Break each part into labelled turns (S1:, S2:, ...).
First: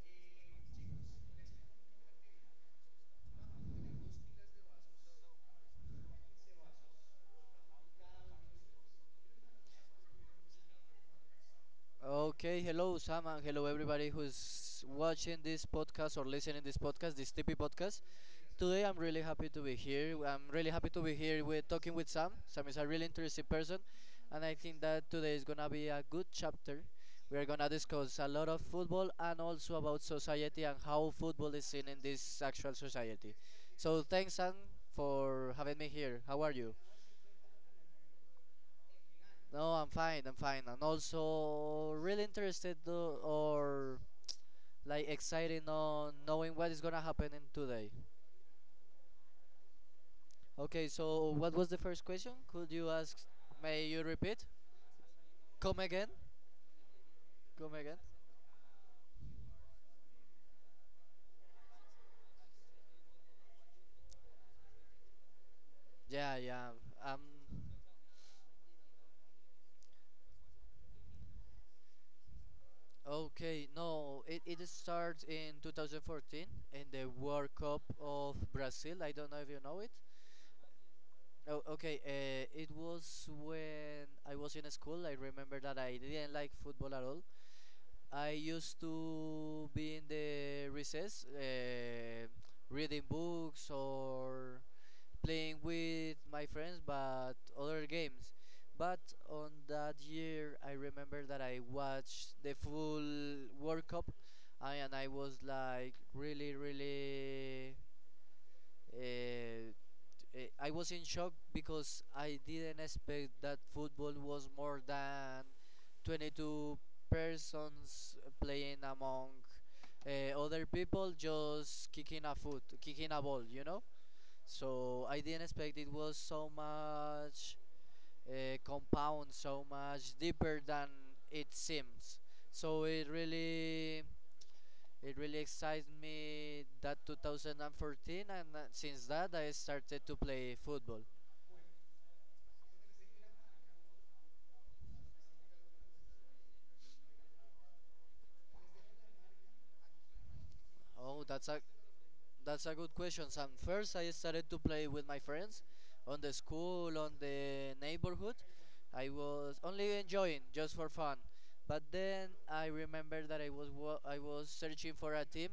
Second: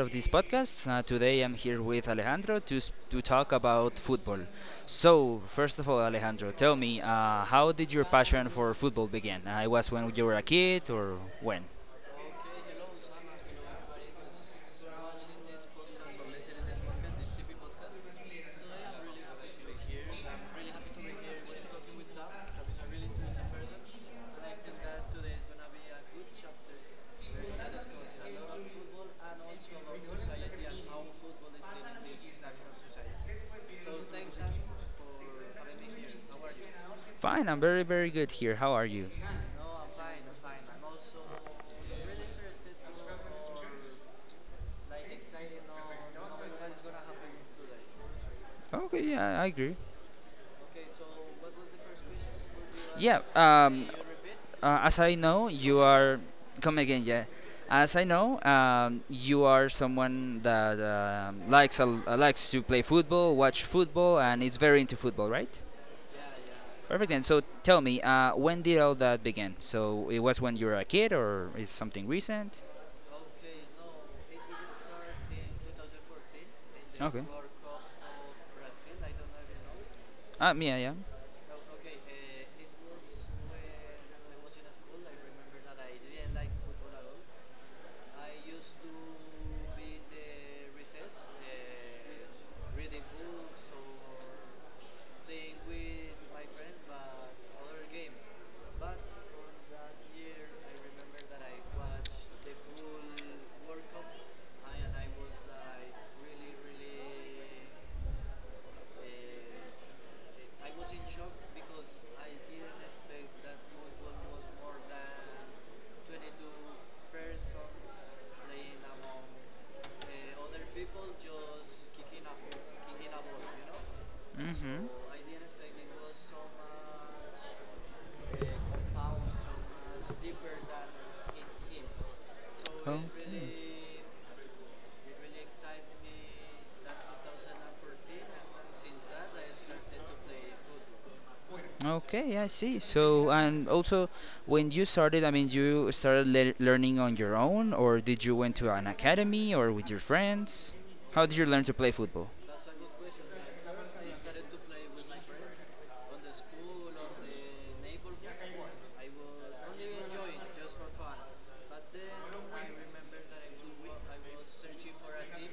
S1: of this podcast. Today I'm here with Alejandro to, to talk about football. So, first of all, Alejandro, tell me, how did your passion for football begin? It was when you were a kid or when?
S2: Okay, hello Sam and hello everybody who's watching this podcast or listening this podcast, this TP podcast. Today I'm really happy to be here. I'm really happy to be here with talking with Sam. Sam is a really interesting person and I think that today is gonna be a good chapter. We are gonna discuss a lot of football and also about society and how football is seen in this actual society. So thanks Sam for having me here. How are you?
S1: Fine, I'm very, very good here. How are you?
S2: No, I'm fine. I'm fine. And also really interested to, or like excited on knowing what is gonna happen in today.
S1: Okay, yeah, I agree.
S2: Okay, so what was the first question? Could you ask?
S1: Yeah, um,
S2: May you repeat?
S1: as I know, you
S2: Come again?
S1: are. Come again, yeah.
S2: Come
S1: As
S2: again?
S1: I know, you are someone that likes likes to play football, watch football, and is very into football, right?
S2: Yeah, yeah.
S1: Perfect.
S2: Um.
S1: And so tell me, when did all that begin? So it was when you were a kid, or is something recent?
S2: Okay, no, it starts in 2014 in the
S1: Okay.
S2: World Cup of Brazil. I don't know if you know it.
S1: Ah, yeah, yeah.
S2: Oh, okay. It was when I was in school. I remember that I didn't like football at all. I used to be in the recess, reading books or playing with my friends, but other games. But on that year, I remember that I watched the full World Cup, I, and I was like really, really uh, I was in shock because I didn't expect that football was more than 22 persons playing among other people just kicking a foot, kicking a ball, you know?
S1: Mm-hmm.
S2: So I didn't expect it was so much compound, so much deeper than it seems. So
S1: Oh.
S2: it
S1: Hmm.
S2: really it really excites me that 2014, and since that I started to play football.
S1: Okay, I see. So, and also, when you started, I mean, you started learning on your own, or did you went to an academy, or with your friends?
S2: Oh,
S1: How did you
S2: that's a
S1: learn to play football?
S2: that's a good question. And first, I started to play with my friends on the school, on the neighborhood. I was only enjoying just for fun. But then I remember that I was searching for a team,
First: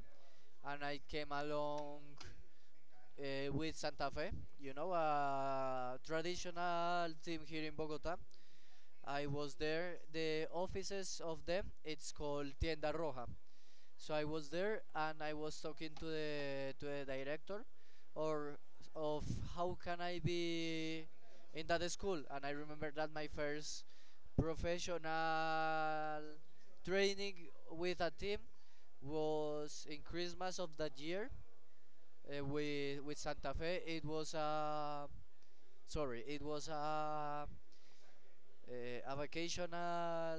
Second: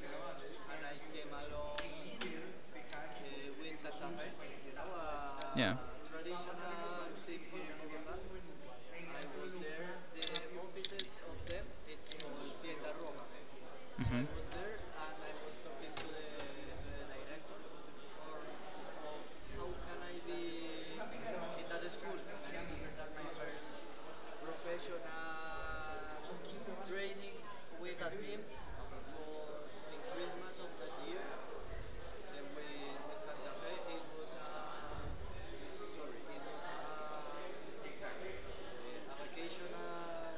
S2: and I came along with Santa Fe. You know,
S1: Yeah.
S2: a traditional team here in Bogota. I was there. The offices of them it's called Tienda Roja, so
S1: Hmm.
S2: I was there and I was talking to the director, or of how can I be in that school. And I remember that my first professional training with a team was in Christmas of that year, with Santa Fe. It was uh, a vocational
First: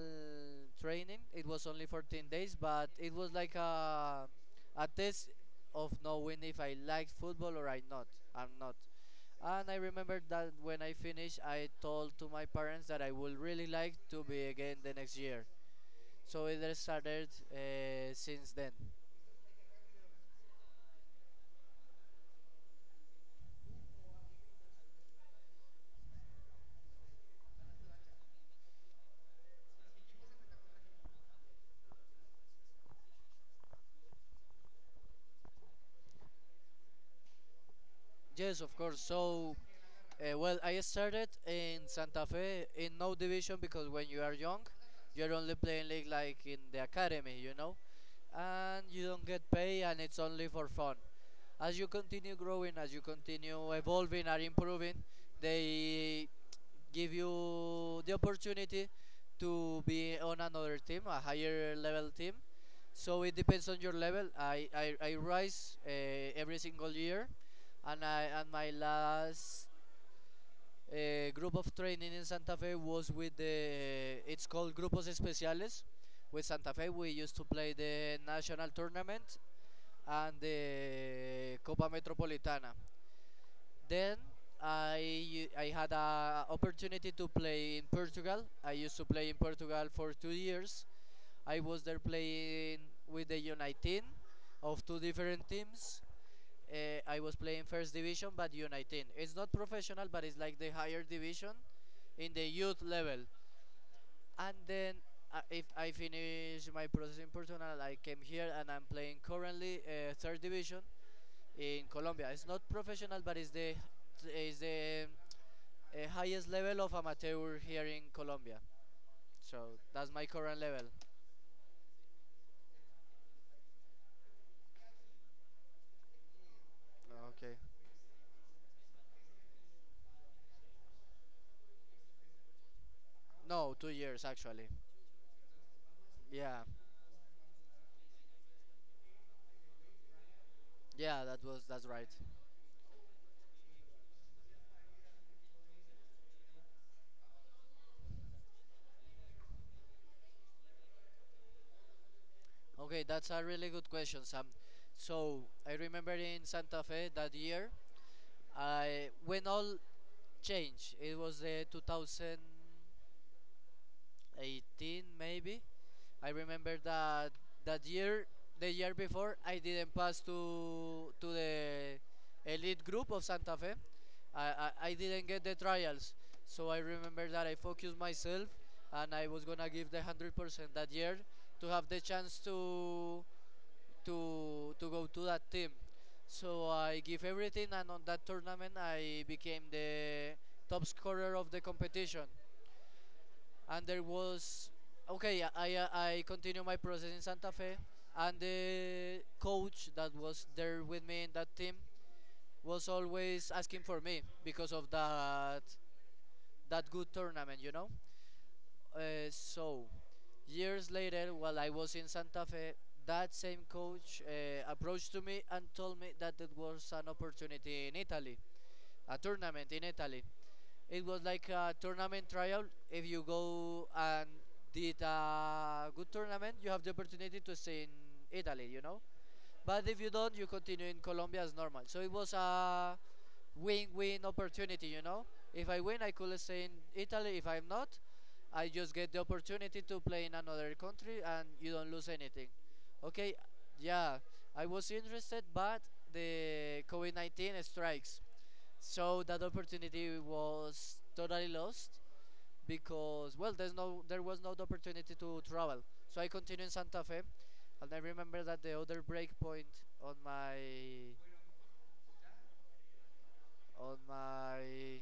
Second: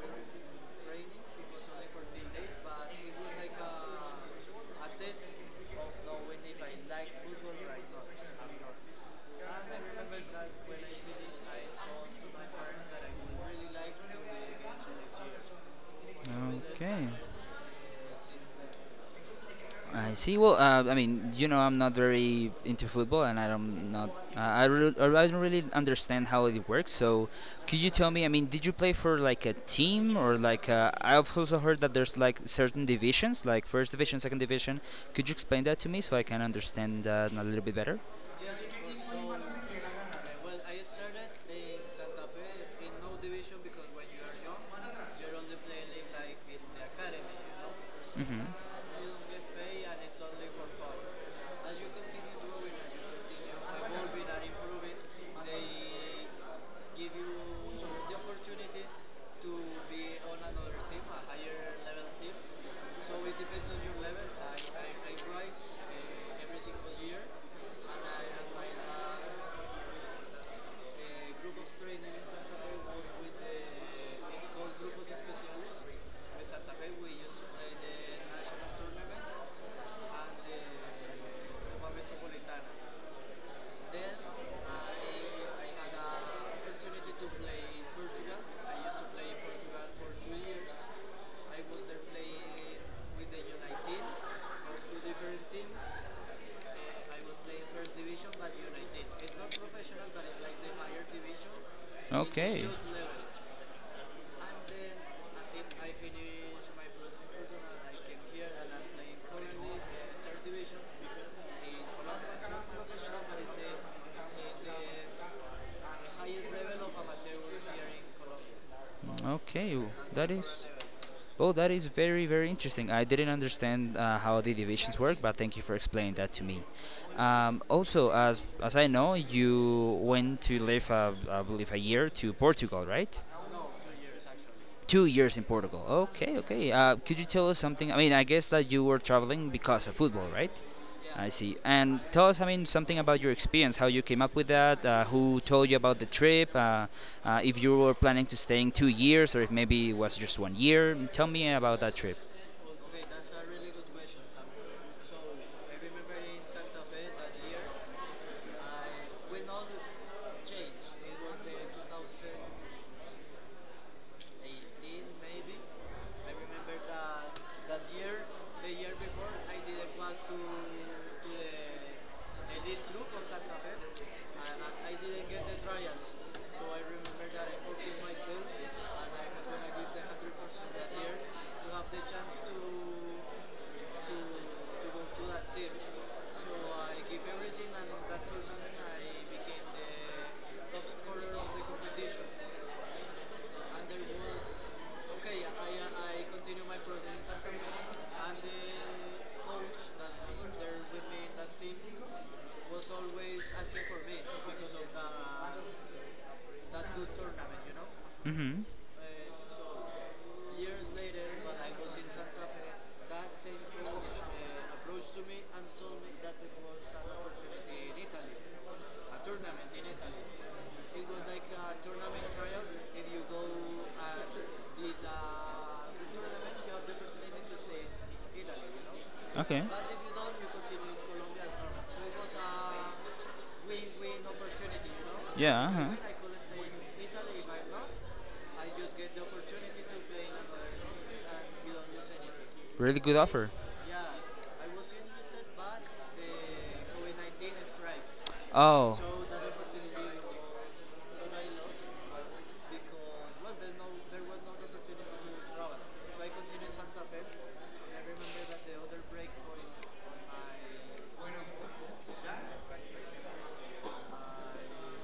S2: training. It was only 14 days, but it was like a test of knowing if I liked football or I not. I'm not. And I remember that when I finished, I told to my parents that I would really like to be again the next year. So it
S1: Okay.
S2: started since then.
S1: I see. Well, I mean, you know, I'm not very into football, and I don't not I re- I don't really understand how it works. So, could you tell me? I mean, did you play for like a team or like I've also heard that there's like certain divisions, like first division, second division. Could you explain that to me so I can understand that a little bit better?
S2: Yes, of course. So, well, I started in Santa Fe in no division because when you are young, you're only playing league like in the academy, you know,
S1: Hmm.
S2: and you don't get paid, and it's only for fun. As you continue growing, as you continue evolving and improving, they give you the opportunity to be on another team, a higher level team. So it depends on your level. I rise every single year, and I and my last group of training in Santa Fe was with the it's called Grupos Especiales. With Santa Fe, we used to play the national tournament and the Copa Metropolitana. Then I had an opportunity to play in Portugal. I used to play in Portugal for 2 years. I was there playing with the U19 of two different teams. I was playing first division, but U19. It's not professional, but it's like the higher division in the youth level. And then if I finish my process in personal, I came here and I'm playing currently third division in Colombia. It's not professional, but it's the is the highest level of amateur here in Colombia.
S1: Okay.
S2: So
S1: That's
S2: that's my
S1: That is
S2: current level.
S1: Well, that is very, very interesting. I didn't understand how the divisions work, but thank you for explaining that to me.
S2: Okay.
S1: Also, as I know, you went to live, I believe, a year to Portugal, right?
S2: No, 2 years actually.
S1: 2 years in Portugal. Okay,
S2: Yeah,
S1: okay. Could you tell us something? I mean, I guess that you were traveling because of football, right?
S2: yeah,
S1: I
S2: that
S1: see.
S2: was that's
S1: And
S2: right.
S1: tell us, I mean, something about your experience, how you came up with that, who told you about the trip, if you were planning to staying two years or if maybe it was just one year. Tell me about that trip.
S2: Okay, that's a really good question, Sam. So I remember in Santa Fe that year, I when all changed, it was the 2018 maybe. I remember that that year, the year before, I didn't pass to the elite group of Santa Fe. I didn't get the trials, so I remember that I focused myself and I was gonna give the 100% that year to have the chance to to go to that team. So I give everything, and on that tournament I became the top scorer of the competition. And there was okay, continue my process in Santa Fe, and the coach that was there with me in that team was always asking for me because of that good tournament, you know.
S1: Mhm.
S2: So, years later, while I was in Santa Fe, that same coach approached to me and told me that there was an opportunity in Italy, a tournament in Italy. It was like a tournament trial. If you go and did a good tournament, you have the opportunity to stay in Italy, you know.
S1: Okay.
S2: But if you don't, you continue in Colombia as normal. So it was a win-win opportunity. You know, if
S1: Yeah.
S2: I
S1: I Uh-huh.
S2: win, I could stay in Italy. If I'm not, I just get the opportunity to play in another country, and you don't lose anything.
S1: Really good
S2: Okay,
S1: offer.
S2: yeah, I was interested, but the COVID-19 strikes,
S1: Oh.
S2: so that opportunity was totally lost because well, there's no, there was no opportunity to travel. So I continued in Santa Fe, and I remember that the other break point on my
S1: on
S2: on my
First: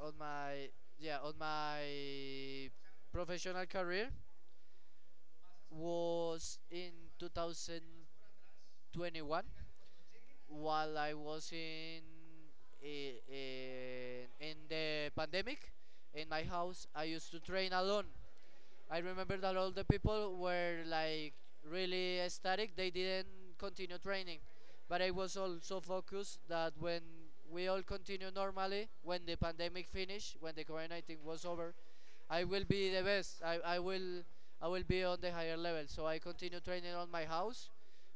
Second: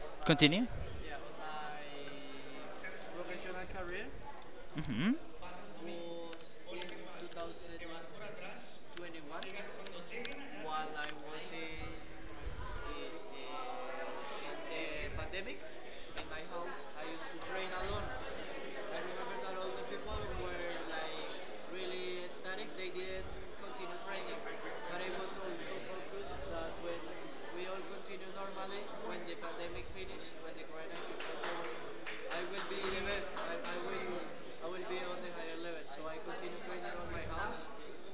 S2: on
S1: Continue.
S2: my yeah on my professional career
S1: Mhm.
S2: was in 2021 while I was in, in the pandemic. In my house I used to train alone. I remember that all the people were like really ecstatic. They didn't continue training, but I was also focused that when we all continue normally, when the pandemic finish, when the COVID-19 was over, I will be the best. I will be on the higher level. So I continue training on my house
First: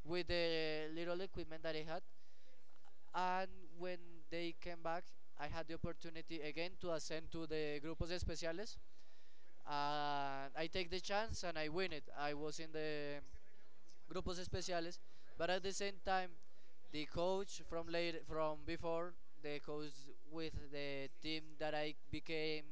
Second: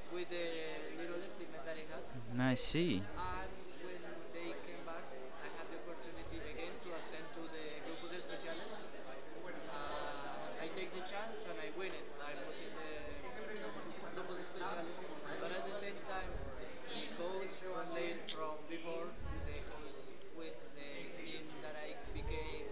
S2: with the little equipment that I had.
S1: I see.
S2: And when they came back, I had the opportunity again to ascend to the grupos especiales, and I take the chance and I win it. I was in the grupos especiales, but at the same time, the coach from later, from before, the coach with the team that I became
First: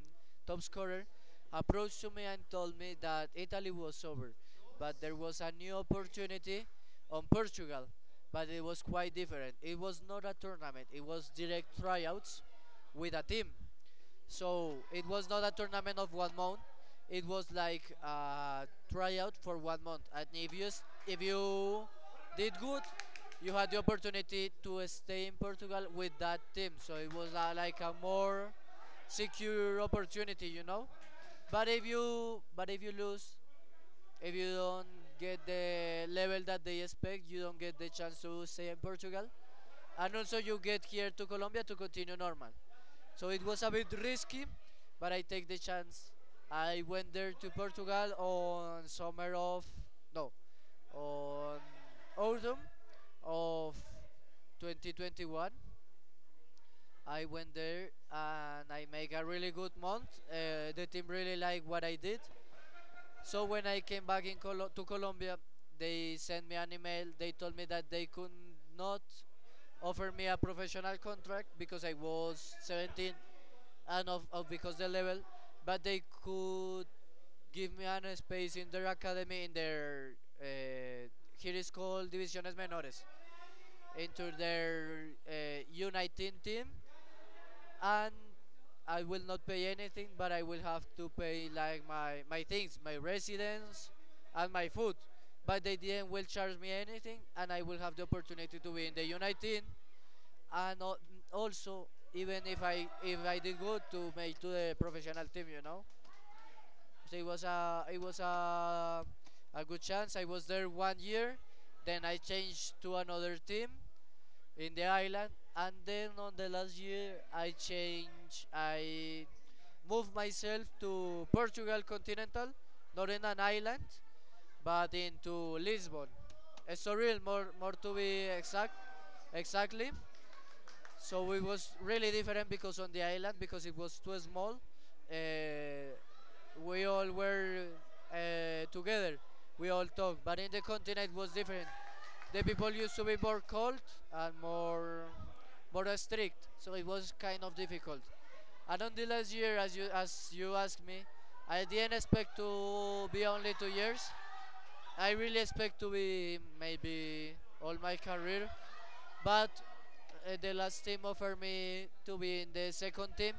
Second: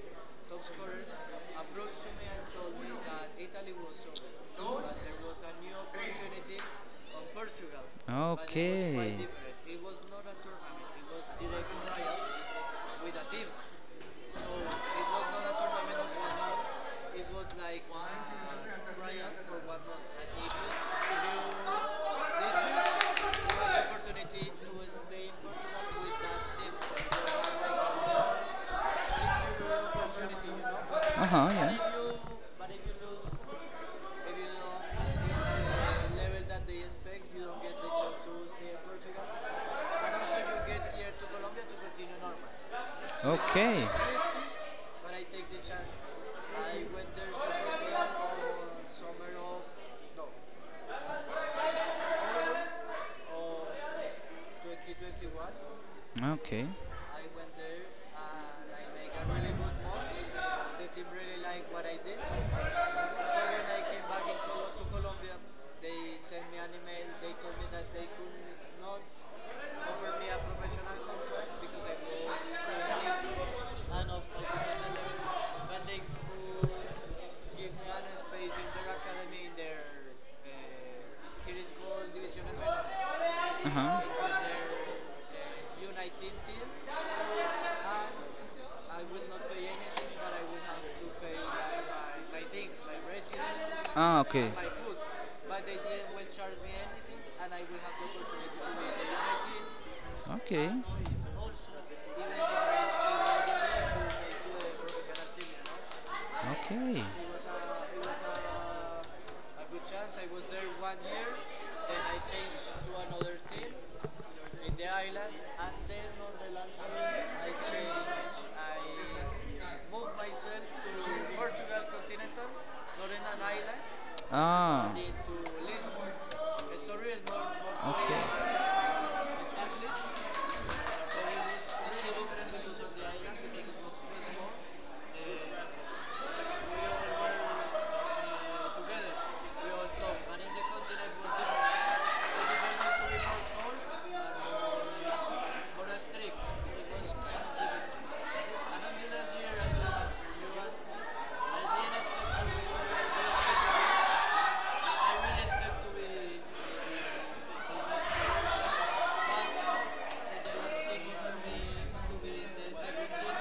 S2: top scorer, approached to me and told me that Italy was over, but there was a new opportunity on Portugal, but it was quite
S1: Okay.
S2: different. It was not a tournament; it was direct tryouts with a team. So it was not a tournament of 1 month. It was like a tryout for 1 month. And if if you did good, you had the opportunity to stay in Portugal with that team. So it was like a more secure opportunity, you know.
S1: Uh huh.
S2: But
S1: Yeah.
S2: if you lose, if you don't get the level that they expect, you don't get the chance to stay in Portugal. And also, you get here to Colombia to continue normal. So it was a
S1: Okay.
S2: bit risky, but I take the chance. I went there to Portugal on no, on autumn of 2021.
S1: Okay.
S2: I went there and I make a really good month. The team really liked what I did, so when I came back in to Colombia, they sent me an email. They told me that they could not offer me a professional contract because I was 17 and of because the level, but they could give me an space in their academy in their uh, here is called divisiones menores,
S1: Uh huh.
S2: into their U19 team, and I will not pay anything, but I will have to pay like my things, my residence,
S1: Ah, okay.
S2: and my food. But they didn't will charge me anything, and I will have the opportunity to be in the United,
S1: Okay.
S2: and also even if I did good to make to the professional team, you know.
S1: Okay.
S2: So it
S1: It
S2: was
S1: was a
S2: a a good chance. I was there 1 year, then I changed to another team, in the island. And then on the last year, I changed, I moved myself to Portugal continental, not in an island,
S1: Ah.
S2: but into Lisbon. Estoril, more to be exactly. So it was really different because on the island, because it was too small, uh, we all were together. We all talked. But in the continent it was different. The people used to be more cold and more strict. So it was kind of difficult. And on the last year, as you asked me, I didn't expect to be only 2 years. I really expect to be maybe all my career, but the last team offered me to be in the second team,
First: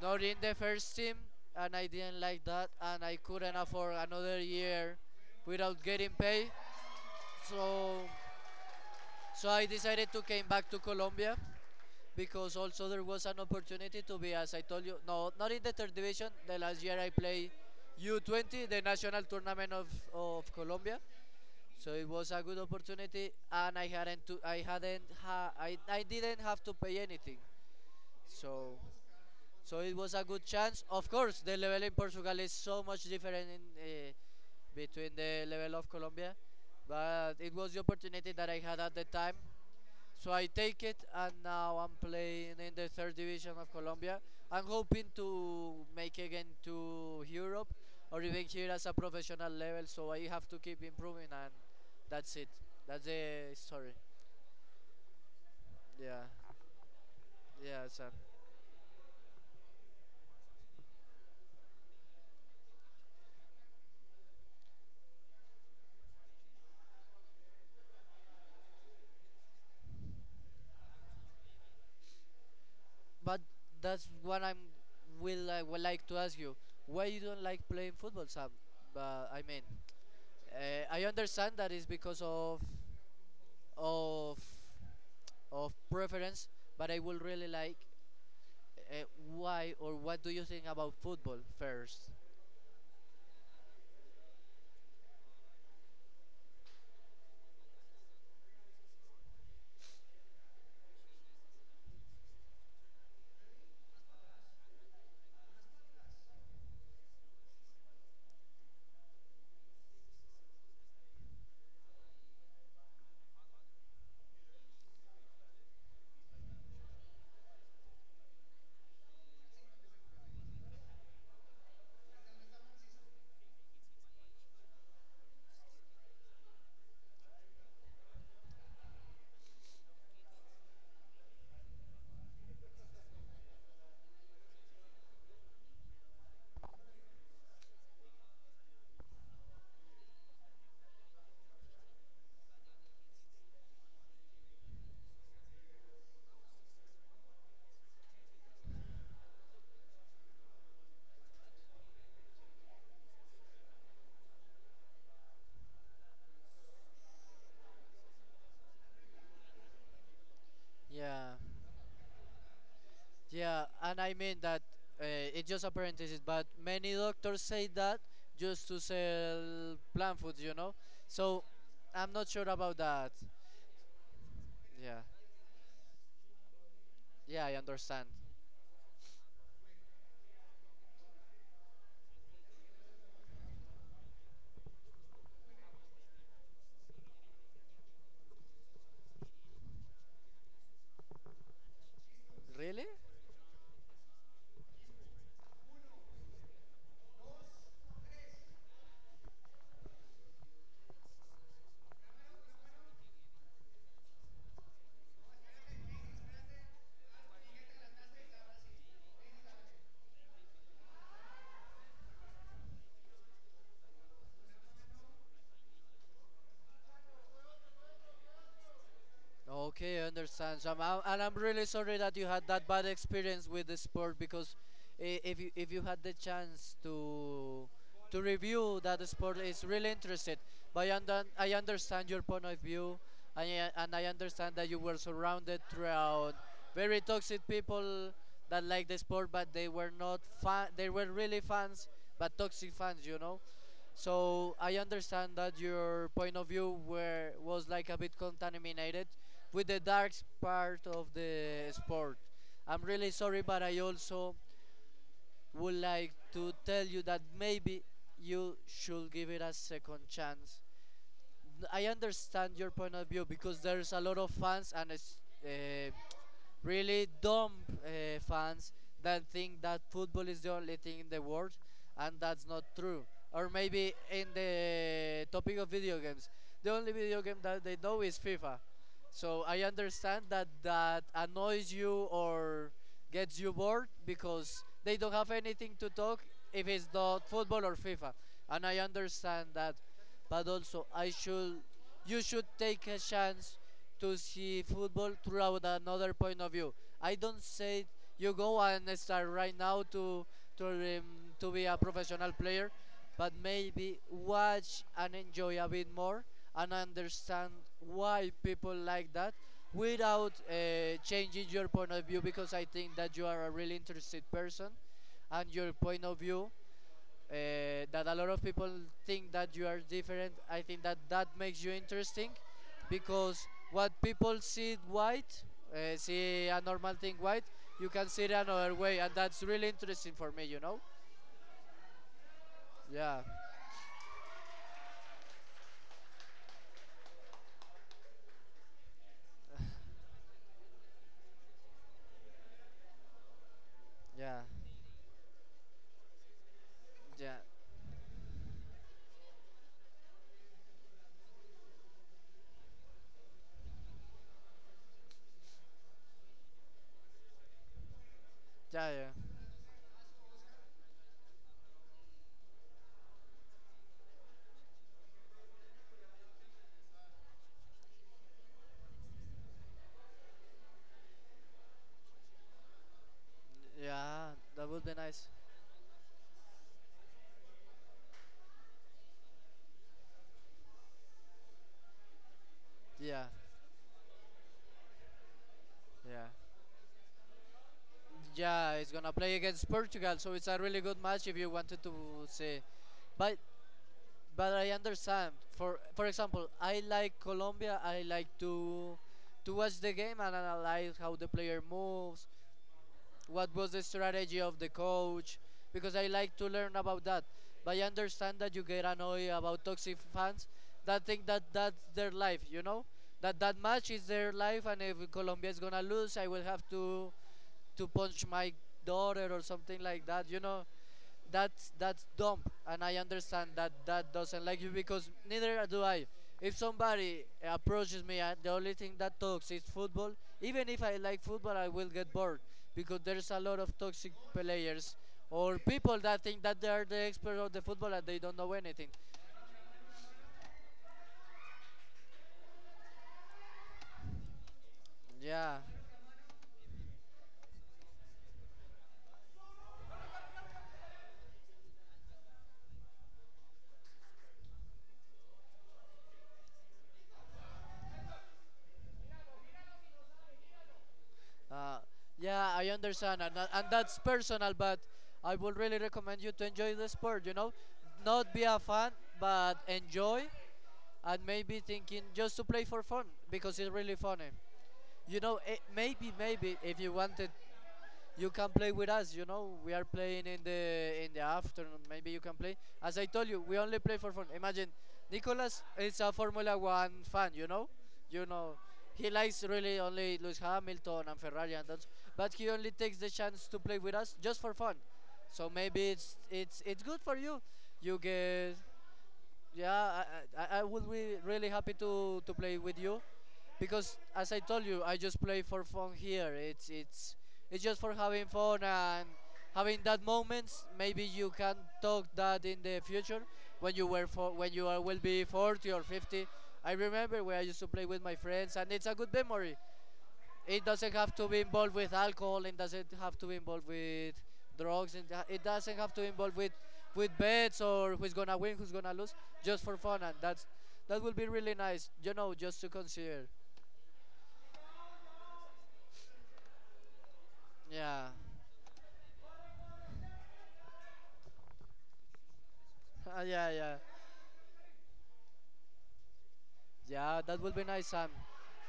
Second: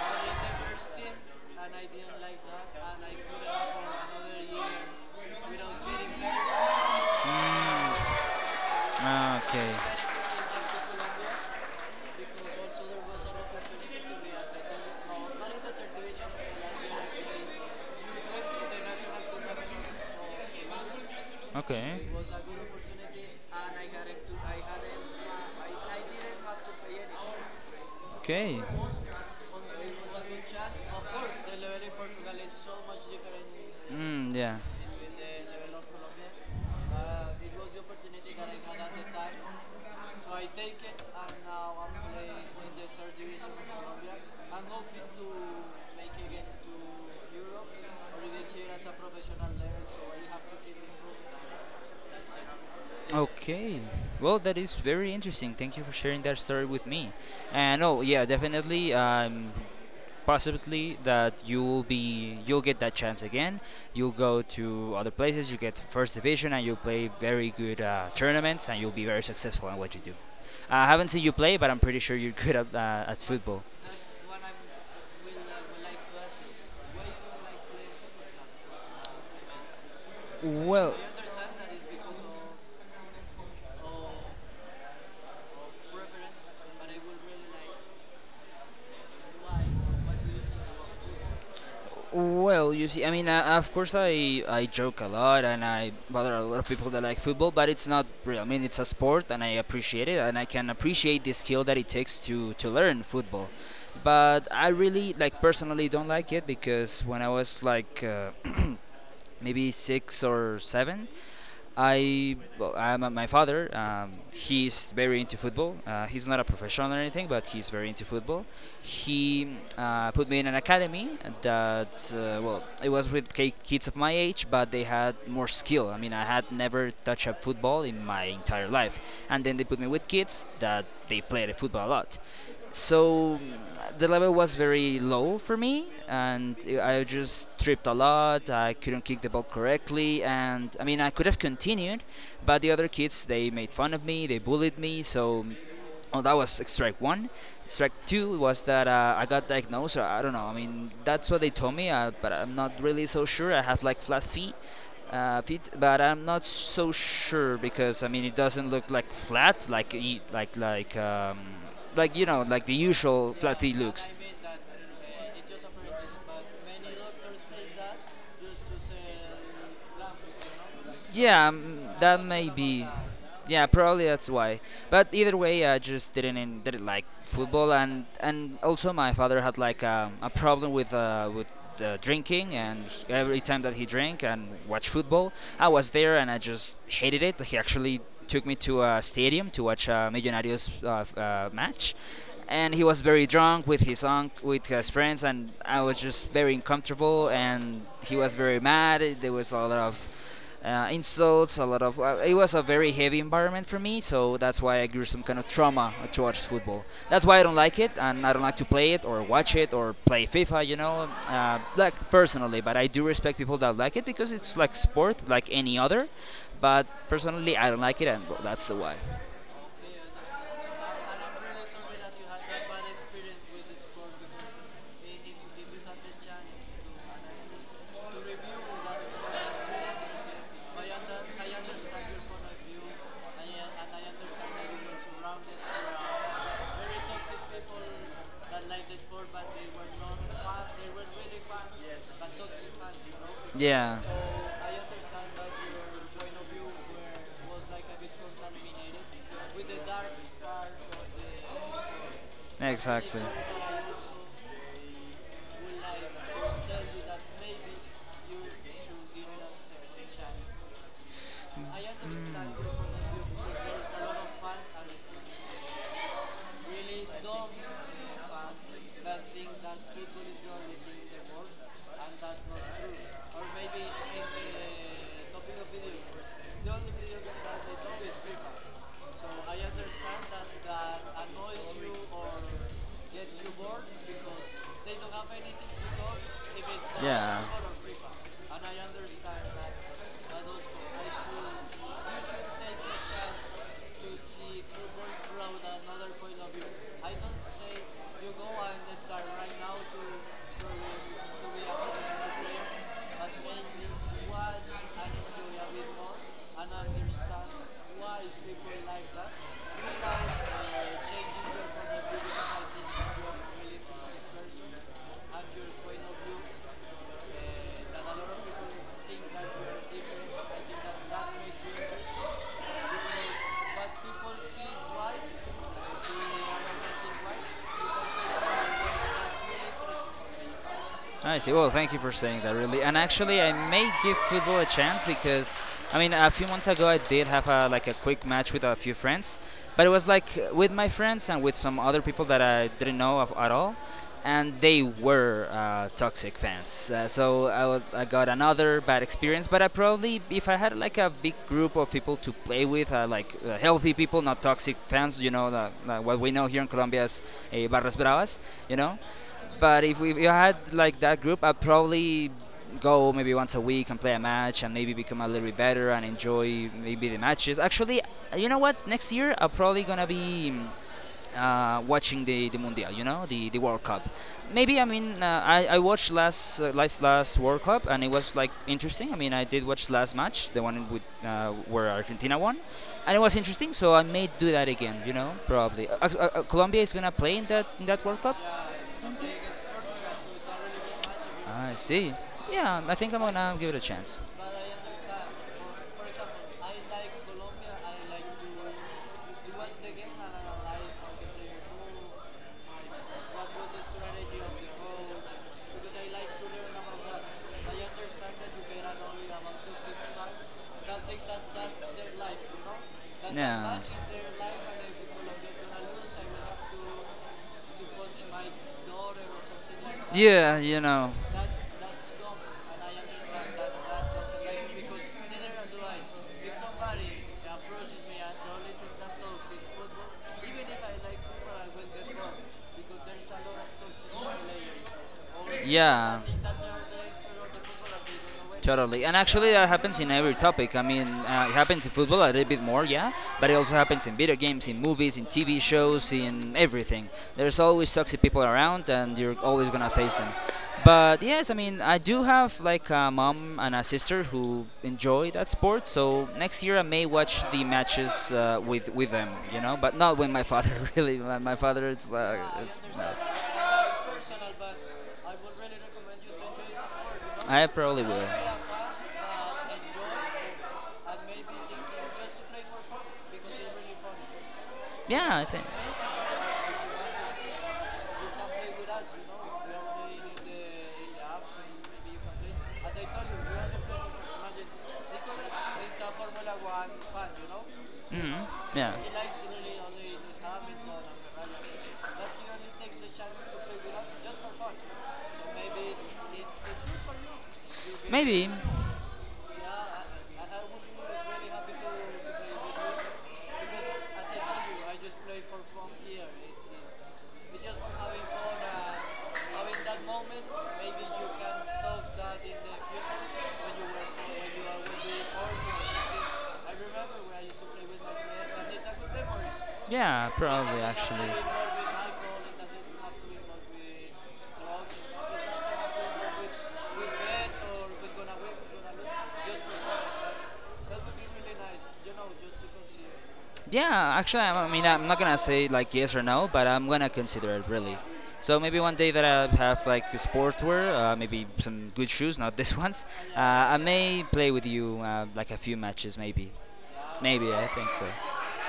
S2: not in the first team, and I didn't like that, and I couldn't afford another year without getting paid. So,
S1: Mm. Ah,
S2: so I
S1: okay.
S2: decided to came back to Colombia because also there was an opportunity to be, as I told you, no, not in the third division. The last year I played U20, the national tournament of Colombia. So
S1: Okay.
S2: it was a good opportunity, and I hadn't to, I hadn't ha, I didn't have to pay anything.
S1: Okay.
S2: So so it was a good chance. Of course, the level in Portugal is so much different in,
S1: Mm, yeah.
S2: between the level of Colombia, but it was the opportunity that I had at the time, so I take it, and now I'm playing in the third division of Colombia. I'm hoping to make again to Europe or even here as a professional level. So I have to keep improving, and that's it. That's the
S1: Okay.
S2: story.
S1: Well, that is very interesting. Thank you for sharing
S2: Yeah,
S1: that story with me. And
S2: yeah,
S1: oh,
S2: son.
S1: yeah, definitely. Possibly that you will be you'll get that chance again. You'll go to other places, you get first division, and you'll play very good tournaments, and you'll be very successful in what you do. I haven't seen you play, but I'm pretty sure you're good at
S2: But
S1: football.
S2: that's what I'm will I would like to ask you. Why you don't like playing football, Sam? But I mean,
S1: Well,
S2: I understand that is because of of of preference, but I would really like why or what do you think about football first?
S1: Well, you see, I mean, of course, I joke a lot and I bother a lot of people that like football, but it's not real. I mean, it's a sport, and I appreciate it, and I can appreciate the skill that it takes to learn football. But I really like personally don't like it because when I was like maybe six or seven, my father, he's very into football. He's not a professional or anything, but he's very into football. He put me in an academy that, well, it was with kids of my age, but they had more skill. I mean, I had never touched a football in my entire life. And then they put me with kids that they played football a lot so the level was very low for me, and I just tripped a lot. I couldn't kick the ball correctly, and I mean I could have continued, but the other kids they made fun of me, they bullied me, so Oh, that was strike one. Strike two was that I got diagnosed. Or I don't know. I mean, that's what they told me, but I'm not really so sure. I have like flat feet, but I'm not so sure because I mean, it doesn't look like flat, like like
S2: Yeah,
S1: like you know, like the usual flat
S2: yeah,
S1: feet
S2: and
S1: looks.
S2: I mean that uh, it's just a parenthesis, but many doctors say that just to sell plant foods, you know. So
S1: Yeah,
S2: I'm
S1: that
S2: not sure
S1: may
S2: about
S1: be.
S2: that.
S1: Yeah, probably that's why.
S2: Yeah,
S1: But either way, I just didn't in, didn't like
S2: yeah, I
S1: football, and
S2: understand.
S1: also my father had like a problem with drinking, and every time that he drank and watched football, I was there, and I just hated it. He actually took me to a stadium to watch a Millonarios match, and he
S2: Really?
S1: was very drunk with his unc with his friends, and I was just very uncomfortable, and he was very mad. There was a lot of insults, a lot of. It was a very heavy environment for me, so that's why I grew some kind of trauma towards football. That's why I don't like it, and I don't like to play it or watch it or play FIFA. You know, like personally, but I do respect people that like it because it's like sport, like any other. But personally, I don't like it, and well, that's the why.
S2: Okay, I understand, Sam. I, and I'm really sorry that you had that bad experience with the sport because if you had the chance to review that sport, it's really interesting. But I understand your point of view, and I understand that you were surrounded throughout very toxic people that like the sport, but they were not fan. They were really fans, but toxic fans, you know.
S1: Yeah,
S2: So I understand that your point of view were was like a bit contaminated with the dark part of the sport. I'm really
S1: exactly.
S2: sorry, but I also would like to tell you that maybe you should give it a second chance. I understand your point of view because there's a lot of fans and uh, really dumb fans that think that football is the only thing in the world, and that's not true. Or maybe in the topic of video games, the only video game that they know is FIFA. So I understand that that annoys you or gets you bored because they don't have anything to talk if it's not football or FIFA. And I understand that, but you should take a chance to see football throughout another point of view. I don't say you go and start right now to to be a professional player, but maybe watch and enjoy a bit more and understand why people like that without changing your point of view, because I think that you are a really interested person and your point of view uh, that a lot of people think that you are different. I think that that makes you interesting because what people see white, see a normal thing white, you can see it another way, and that's really interesting for me, you know.
S1: I see. Well, thank you for saying that, really. And
S2: yeah
S1: actually, I may give football a chance because, I mean, a few months ago I did have like a quick match with a few friends, but it was like with my friends and with some other people that I didn't know of at all,
S2: yeah
S1: and they were toxic fans.
S2: yeah
S1: So I got another bad experience. But I probably, if I had like a big group of people to play with, like healthy people, not toxic fans, you know, what we know here in Colombia as barras bravas, you
S2: Yeah,
S1: know.
S2: yeah,
S1: But if I had like that group, I'd probably go maybe once a week and play a match and maybe become a little bit better and enjoy maybe the matches. Actually, you know what? Next year I'm probably gonna be watching the Mundial. You know, the World Cup.
S2: yeah. That
S1: Maybe I
S2: would be
S1: mean
S2: nice.
S1: I watched last World Cup and it was like interesting. I mean I did watch last match, the one with where Argentina won, and it
S2: Yeah,
S1: was interesting. So I may do that again. You know, probably
S2: yeah,
S1: Colombia is gonna play in that World Cup.
S2: yeah. It's gonna play against Portugal, so it's a really good match if you
S1: I
S2: wanted
S1: see.
S2: to see.
S1: Yeah, I think I'm
S2: But
S1: gonna give it a chance.
S2: but I understand. For example, I like Colombia. I like to watch the game and analyze how the player moves. What was the strategy of the coach? Because I like to learn about that. But I understand that you get annoyed about toxic fans that think that that's their life, you know? That that
S1: Yeah.
S2: match is their life, and if Colombia is gonna lose, I will have to punch my daughter or something like that, you
S1: Yeah,
S2: know?
S1: you know.
S2: That's dumb, and I understand that that doesn't like you because neither do I. If somebody approaches me and the only thing that talks is football, even if I like football, I will get bored because there's a lot of toxic players or people
S1: Yeah.
S2: that think that they are the experts of the football and they don't know anything.
S1: Totally, and actually that happens in every topic. I mean, it happens in football a little bit more, yeah, but it also happens in video games, in movies, in
S2: Yeah,
S1: TV shows, in everything. There's always toxic people around, and you're always gonna face them. But yes, I mean, I do have like a mom and a sister who enjoy that sport, so next year I may watch the matches with them, you know, but not with my father. Really, my
S2: uh,
S1: father, it's like,
S2: yeah, I
S1: it's no.
S2: understand, and and that's personal, but I would really recommend you to enjoy the sport, you know.
S1: I probably will.
S2: Not be a fan, but enjoy, and maybe thinking just to play for fun because it's really funny. You
S1: Yeah,
S2: know,
S1: I
S2: eh,
S1: think.
S2: maybe if you wanted, you can play with us. You know, we are playing in the afternoon. Maybe you can play. As I told you, we only play for fun. Imagine, Nicolas is a Formula One fan. You
S1: Hmm.
S2: know,
S1: Yeah.
S2: he likes really only Lewis Hamilton and Ferrari and that. But he only takes the chance to play with us just for fun. So maybe it's good for you. You
S1: Maybe.
S2: get yeah, I would be really happy to play with you because, as I told you, I just play for fun here. It's just for having fun and having that moments. Maybe you can talk that in the future when you were for, when you are will be 40 or 50. I remember where I used to play with my friends, and it's a good memory.
S1: Yeah,
S2: It
S1: probably
S2: doesn't have to
S1: actually.
S2: be involved with alcohol. It doesn't have to be involved with drugs. And it doesn't have to be involved with bets or who's gonna win, who's gonna lose. Just for fun, and that will be really nice. You know, just to consider.
S1: Yeah, actually, I mean, I'm not gonna say like yes or no, but I'm gonna consider it really.
S2: Yeah,
S1: So maybe one day that I have like a sportswear, maybe some good shoes, not these ones. Uh,
S2: yeah, yeah.
S1: I may play with you like a few matches, maybe.
S2: Yeah, that
S1: Maybe
S2: would be
S1: I
S2: nice,
S1: think so.
S2: Sam.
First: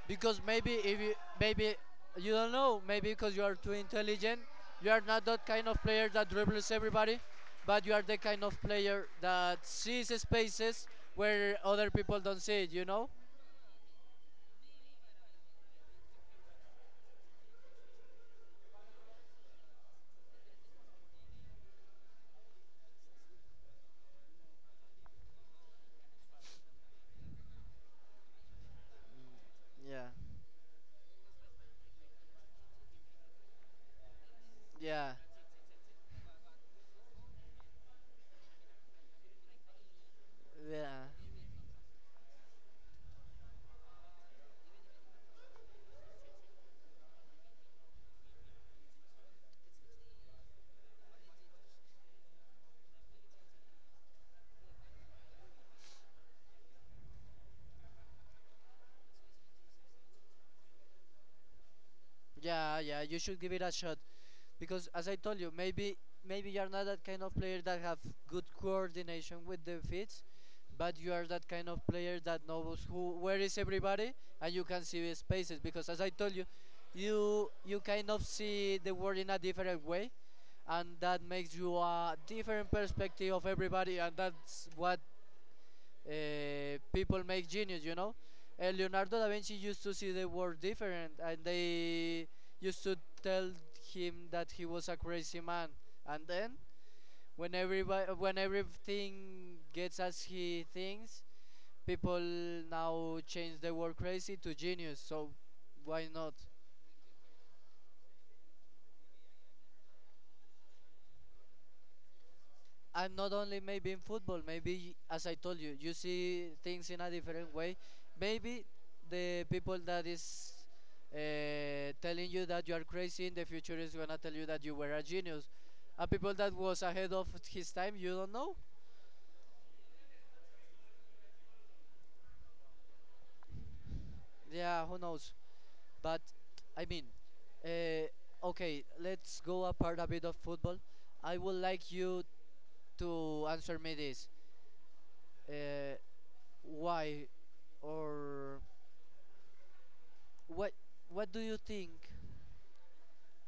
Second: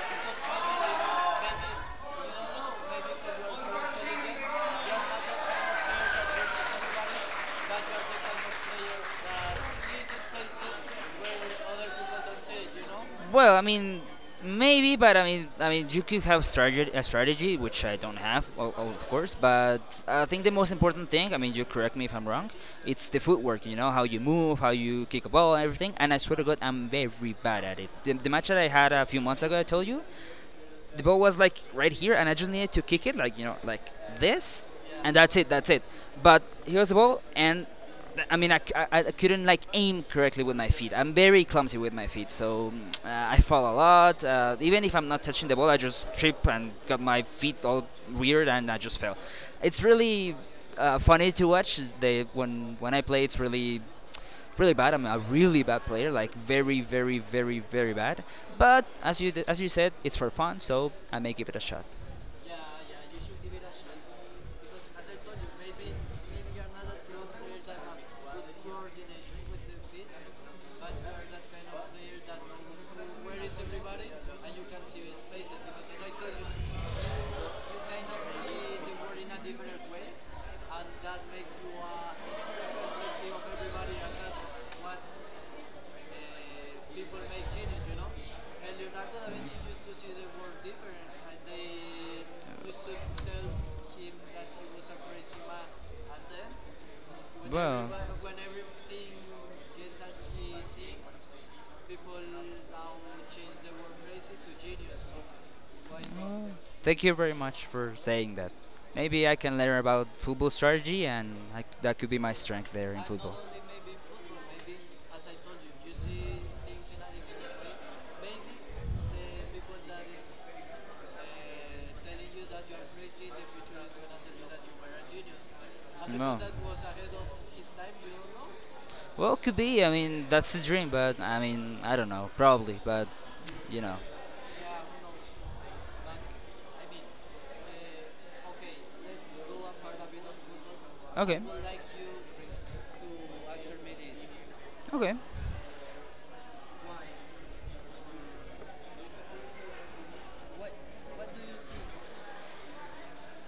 S2: Because maybe if you maybe you don't know, maybe because you are too intelligent, you are not that kind of player that dribbles everybody, but you are the kind of player that sees spaces where other people don't see it. You know?
S1: Well, I mean, maybe, but you could have a strategy, which I don't have, of course. But I think the most important thing, I mean, you correct me if I'm wrong, it's the footwork. You know how you move, how you kick a ball, and everything. And I swear to God, I'm very bad at it. The match that I had a few months ago, I told you,
S2: Yeah.
S1: the ball was like right here, and I just needed to kick it, like you know, like this,
S2: Yeah.
S1: and that's it. But here's the ball, and I mean, I couldn't like aim correctly with my feet.
S2: Yeah.
S1: I'm very clumsy with my feet, so I fall a lot. Even if I'm not touching the ball, I just trip and got my feet all weird, and I just fell. It's really funny to watch. They when I play, it's really bad. I'm a really bad player, like very, very, very, very bad. But as you said, it's for fun, so I may give it a shot.
S2: Yeah. Yeah. You should give it a shot, because as I told you, maybe you're not that kind of player that have good coordination with the feet, but you are that kind of player that knows who where is everybody, and you can see the spaces because, as I told you, you kind of see the world in a different way, and that makes you a different perspective of everybody, and that's what people make genius, you know. Leonardo da Vinci used to see the world different, and they used to tell him that he was a crazy man. And then, when
S1: Well,
S2: everybody, when everything gets as he thinks, people now change the word crazy to genius. So, why not?
S1: thank you very much for saying that. Maybe I can learn about football strategy, and that could be my strength there in
S2: I'm not
S1: football.
S2: only maybe in football. Maybe, as I told you, you see things in a different way. Maybe the people that is telling you that you are crazy in the future is gonna tell you that you were a genius. A people
S1: No.
S2: that was ahead of his time, you don't know.
S1: Well, could be. I mean, that's the dream, but I mean, I don't know. Probably, but you know.
S2: Yeah, who knows? But I mean, okay, let's go apart a bit of football. I
S1: Okay.
S2: would like you to answer me this:
S1: Okay.
S2: uh, why or what. What do you think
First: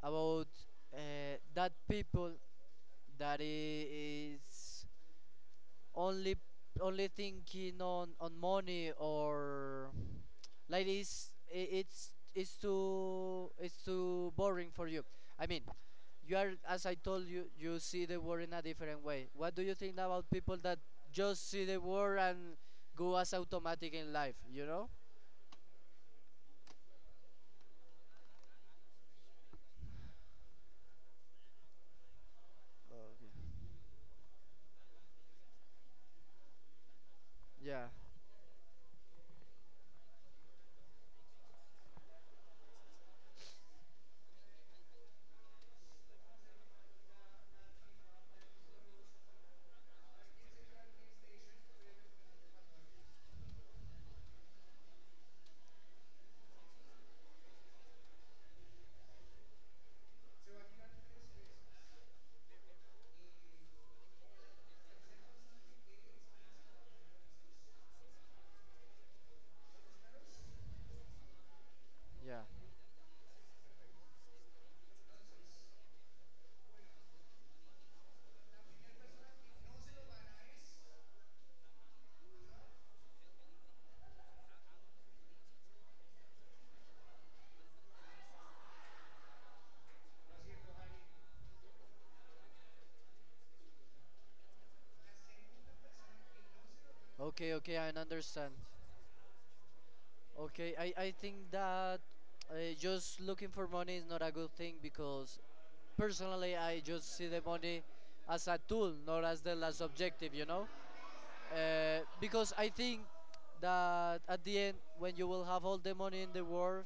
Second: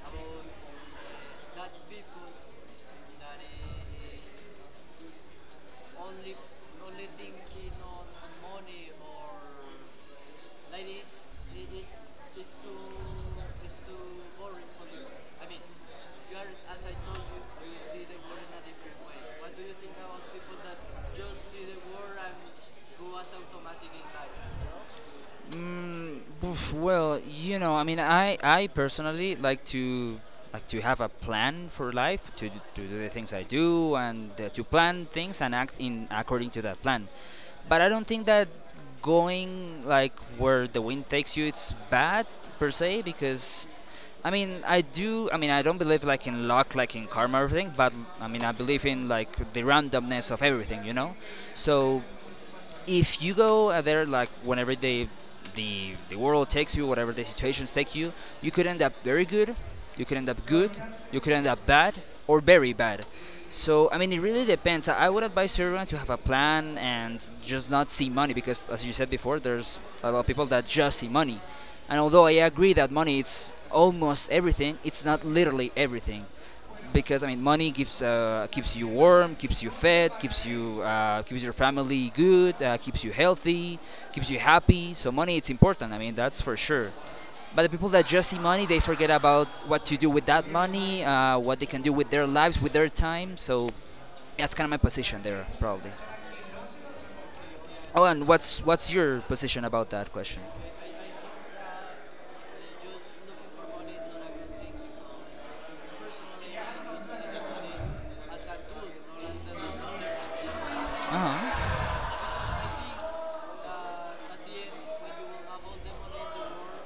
S2: about that people that is only only thinking on money, or like it's I- it's too boring for you. I mean, you are, as I told you, you see the world in a different way. What do you think about people that just see the world and go as automatic in life? You know?
S1: Oof, well, I mean, I personally like to have a plan for life, to to do the things I
S2: Okay.
S1: do, and to plan things and act in according to that plan. But
S2: Yeah,
S1: I don't think that going like where the wind takes you it's bad per se because I mean, I do. I mean, I don't believe like in luck, like in karma, or everything. But I mean, I believe in like the randomness of everything. So if you go out there like whenever the world takes you, whatever the situations take you, you could end up very good, you could end up good, you could end up bad or very bad. So I mean, it really depends. I would advise everyone to have a plan and just not see money because, as you said before, there's a lot of people that just see money. And although
S2: yeah.
S1: I agree that money it's almost everything, it's not literally everything because I mean, money keeps you warm, keeps you fed, keeps your family good, keeps you healthy, keeps you happy. So money, it's important. I mean, that's for sure. But the people that just see money, they forget about what to do with that money, what they can do with their lives, with their time. So that's kind of my position there, probably.
S2: Okay, okay, I
S1: Oh, and
S2: understand.
S1: what's your position about that question?
S2: Okay, I think that just looking for money is not a good thing because, personally, I just see the money as a tool, not as the last objective, you know?
S1: Uh huh.
S2: Because I think that at the end, when you will have all the money in the world,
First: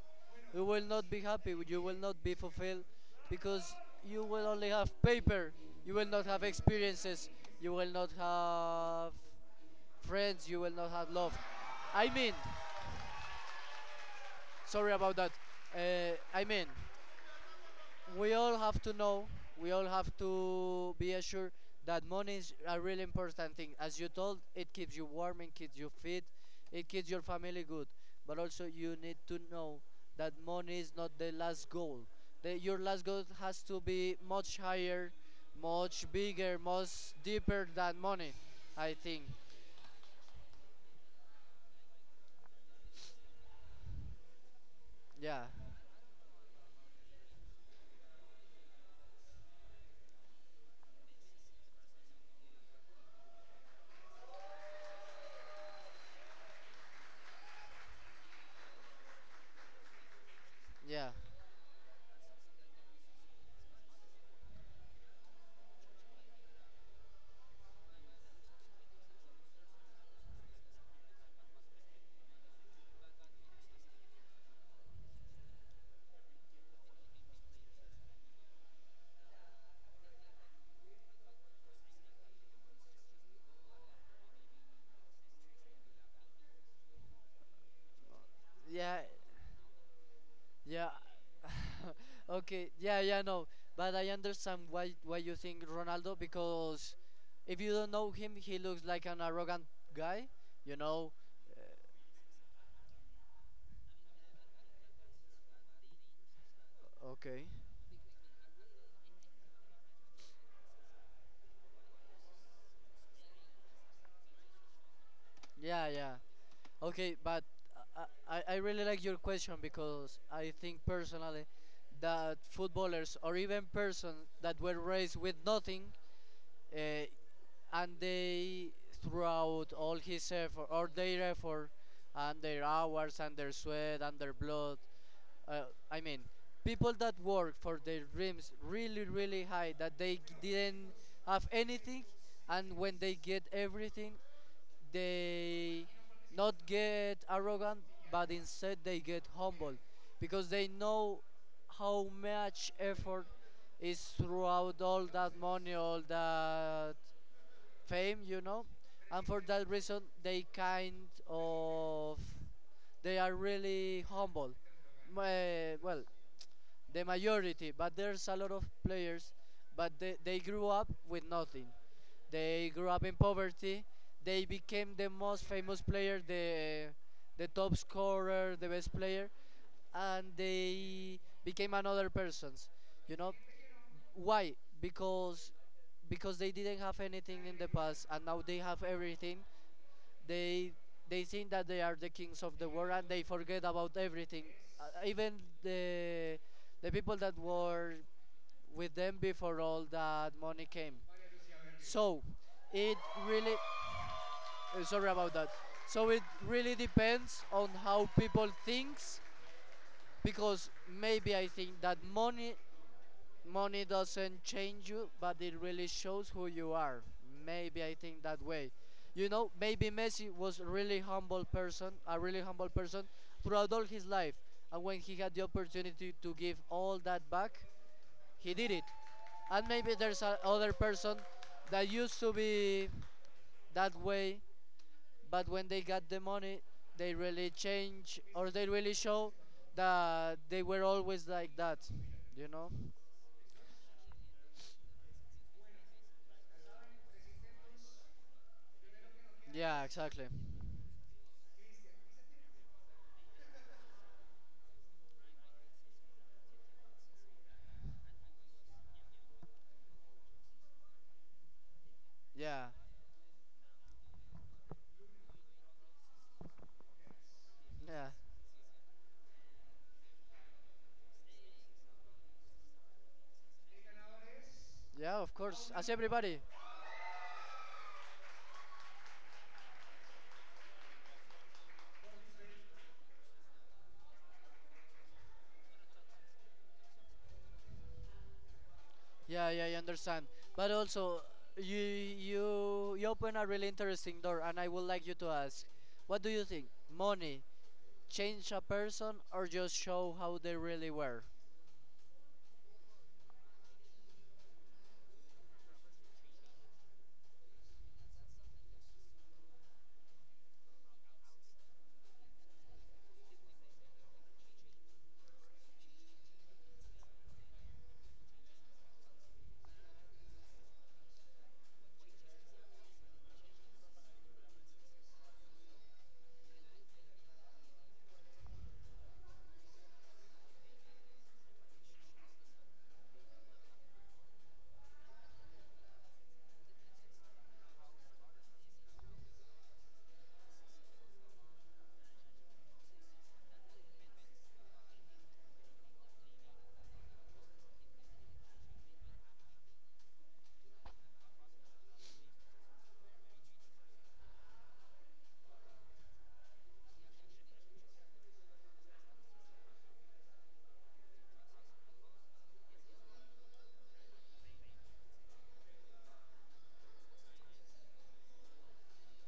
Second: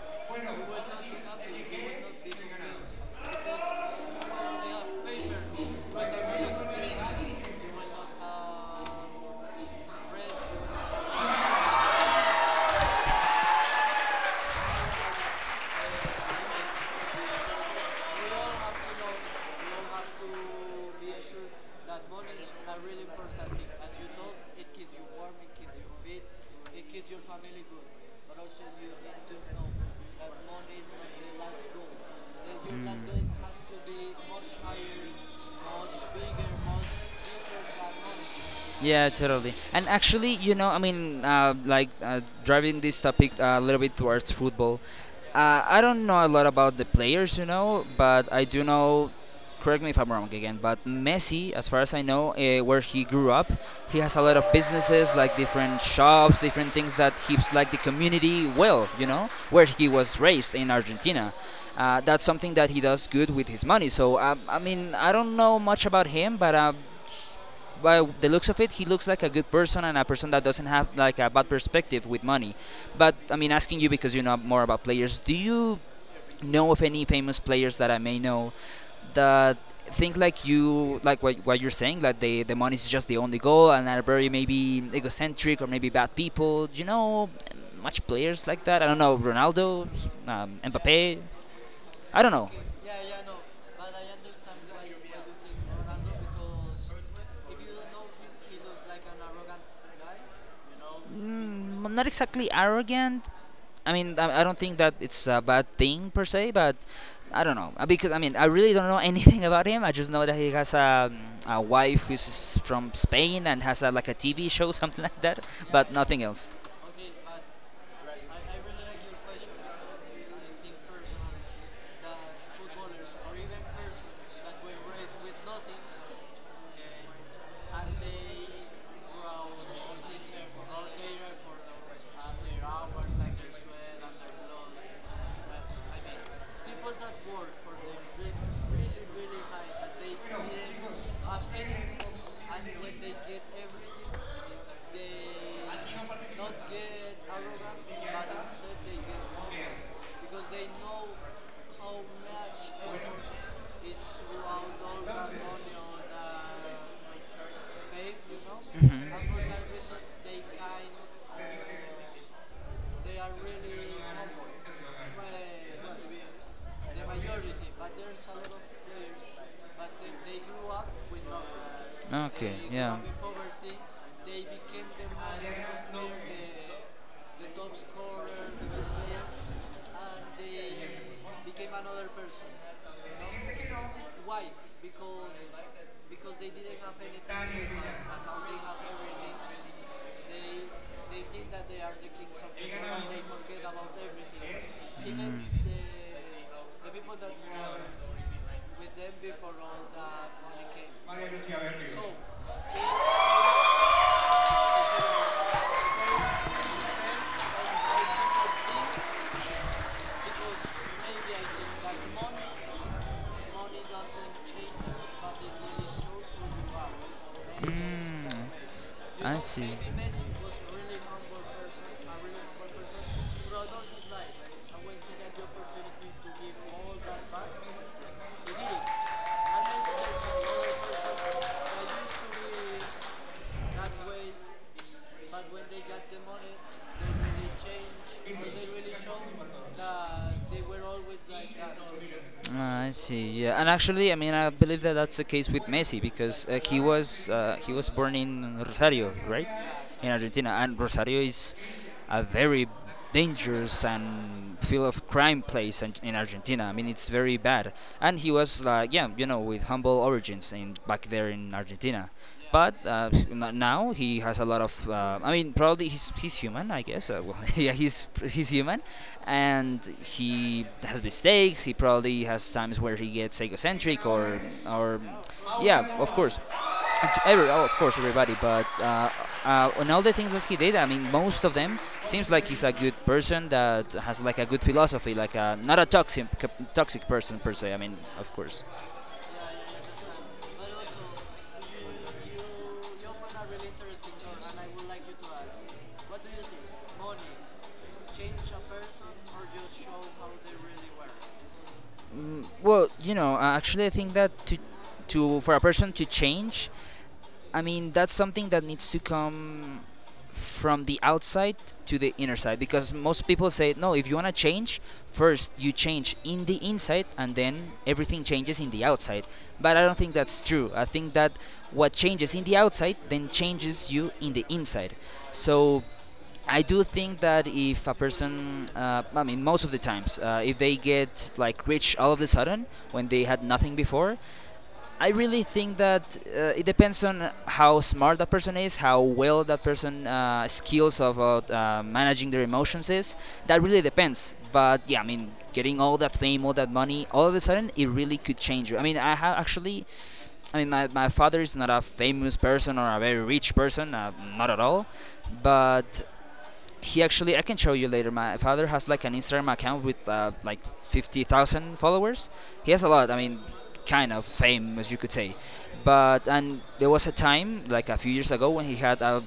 S2: you will not be happy, you will not be fulfilled because you will only have paper, you will not have experiences, you will not have friends, you will not have love. I mean, sorry about that. I mean, we all have to know, we all have to be assured that money is a really important thing. As you told, it keeps you warm, it keeps you fit, it keeps your family good. But also, you need to know that money is not the last goal. The, your last goal has to be much higher, much bigger, much deeper than money. I
S1: Yeah,
S2: think.
S1: totally. And actually, I mean, like driving this topic a little bit towards football.
S2: Yeah,
S1: I don't know a lot about the players, but I do know. Correct me if I'm wrong again, but Messi, as far as I know, where he grew up, he has a lot of businesses, like different shops, different things that keeps like the community well, where he was raised in
S2: yeah,
S1: Argentina. That's something that he does good with his money. So I mean, I don't know much about him, but by the looks of it, he looks like a good person and a person that doesn't have like a bad perspective with money. But I mean, asking you because you know more about players, do you know of any famous players that I may know that think like you, like what you're saying, like the money is just the only goal and are very maybe egocentric or maybe bad people? Do you know much players like that? I
S2: yeah.
S1: don't know Ronaldo,
S2: Yeah.
S1: Mbappe. I don't know.
S2: okay. Yeah, yeah, no. But I understand why you think Ronaldo because if you don't know him, he looks like an arrogant guy, you know. Uh,
S1: Mm, not exactly arrogant. I mean, I don't think that it's a bad thing per se, but
S2: okay.
S1: I don't know. Because I mean, I really don't know anything about him. I just know that he has a wife who's from Spain and has like a TV show, something like that,
S2: Yeah,
S1: but
S2: yeah.
S1: nothing else.
S2: Okay, but I really like your question because I think personally that footballers or even persons that were raised with nothing uh, and they throughout all his effort or their effort and their hours and their sweat and their blood uh, I mean, people that work for their dreams really really high that didn't have anything, and when they get everything, they not get arrogant but instead they get humble because they know how much effort is throughout all that money, all that fame. And for that reason they kind of they are really humble. Well, the majority, but there's a lot of players, but they grew up with nothing.
S1: Okay,
S2: They grew
S1: yeah.
S2: up in poverty. They became the most famous player, the top scorer, the best player, and they became another persons. You know why? Because because they didn't have anything in the past, and now they have everything, they they think that they are the kings of the world and they forget about everything, even the the people that were with them before all that money came. So it really sorry about that, so it really depends on how people thinks, because maybe I think that money money doesn't change you, but it really shows who you are. Maybe I think that way. You
S1: I
S2: know,
S1: see.
S2: maybe Messi was a really humble person, a really humble person throughout all his life. And when he had the opportunity to give all that back, he did it. And maybe there's another person that used to be that way, but when they got the money, they really change or they really show that they were always like that. You
S1: Uh,
S2: know?
S1: I see. Yeah, and actually, I mean, I believe that that's the case with Messi because he was born in Rosario, right,
S2: Yeah,
S1: in
S2: exactly.
S1: Argentina, and Rosario is a very dangerous and full of crime place in Argentina. I mean, it's very bad. And he was like, yeah, with humble origins in back there in Argentina,
S2: Yeah,
S1: but now he has a lot of. I mean, probably he's human, I guess. Well, yeah, he's
S2: yeah,
S1: he's human, and he has mistakes. He probably has times where he gets egocentric or,
S2: yeah. Of course,
S1: yeah,
S2: as
S1: of course.
S2: everybody.
S1: And oh, of course, everybody. But on all the things that he did, I mean, most of them seems like he's a good person that has like a good philosophy, not a toxic person per se. I mean, of course.
S2: Yeah, yeah, I understand. But also, you open a really interesting door, and I would like you to ask, what do you think? Money change a person, or just show how they really were?
S1: Well, actually, I think that to for a person to change, I mean, that's something that needs to come from the outside to the inner side, because most people say no, if you want to change, first you change in the inside, and then everything changes in the outside. But I don't think that's true. I think that what changes in the outside then changes you in the inside. So I do think that if a person, I mean, most of the times, if they get like rich all of a sudden when they had nothing before, I really think that it depends on how smart that person is, how well that person, skills about managing their emotions is. That really depends. But yeah, I mean, getting all that fame, all that money, all of a sudden, it really could change you. I mean, I have, actually, I mean, my father is not a famous person or a very rich person, not at all. But he actually, I can show you later, my father has like an Instagram account with like 50,000 followers. He has a lot, I mean, kind of fame, as you could say. But and there was a time like a few years ago when he had a,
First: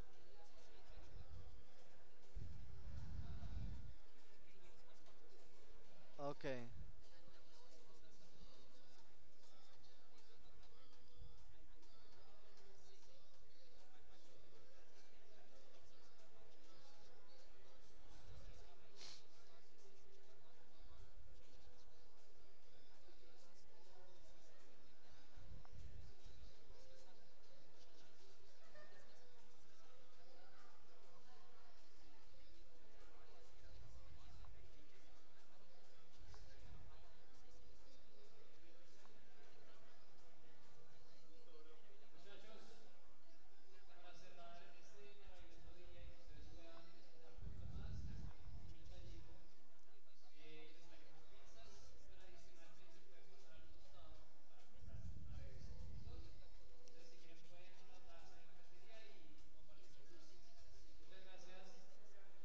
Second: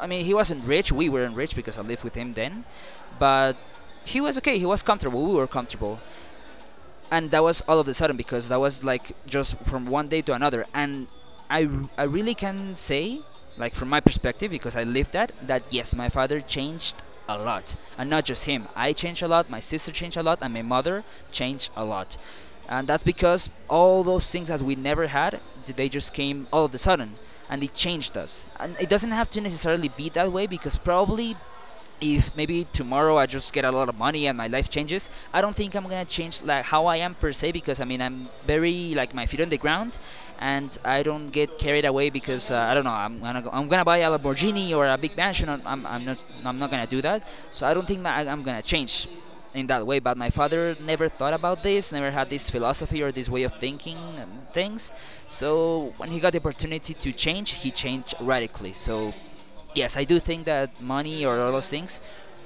S1: I mean, he wasn't rich, we weren't rich because I lived with him then, but he was okay, he was comfortable, we were comfortable.
S2: Okay,
S1: And that was all of a sudden because that was like just from one day to another, and i I really can say, like from my perspective, because I lived that, that yes, my father changed a lot. And not just him, I changed a lot, my sister changed a lot, and my mother changed a lot. And that's because all those things that we never had, they just came all of a sudden, and it changed us. And it doesn't have to necessarily be that way, because probably if maybe tomorrow I just get a lot of money and my life changes, I don't think I'm gonna change like how I am per se, because I mean, I'm very like my feet on the ground, and I don't get carried away. Because I don't know, I'm gonna go, I'm gonna buy a Lamborghini or a big mansion. I'm not gonna do that. So I don't think that I'm gonna change in that way. But my father never thought about this, never had this philosophy or this way of thinking and things. So when he got the opportunity to change, he changed radically. So yes, I do think that money or all those things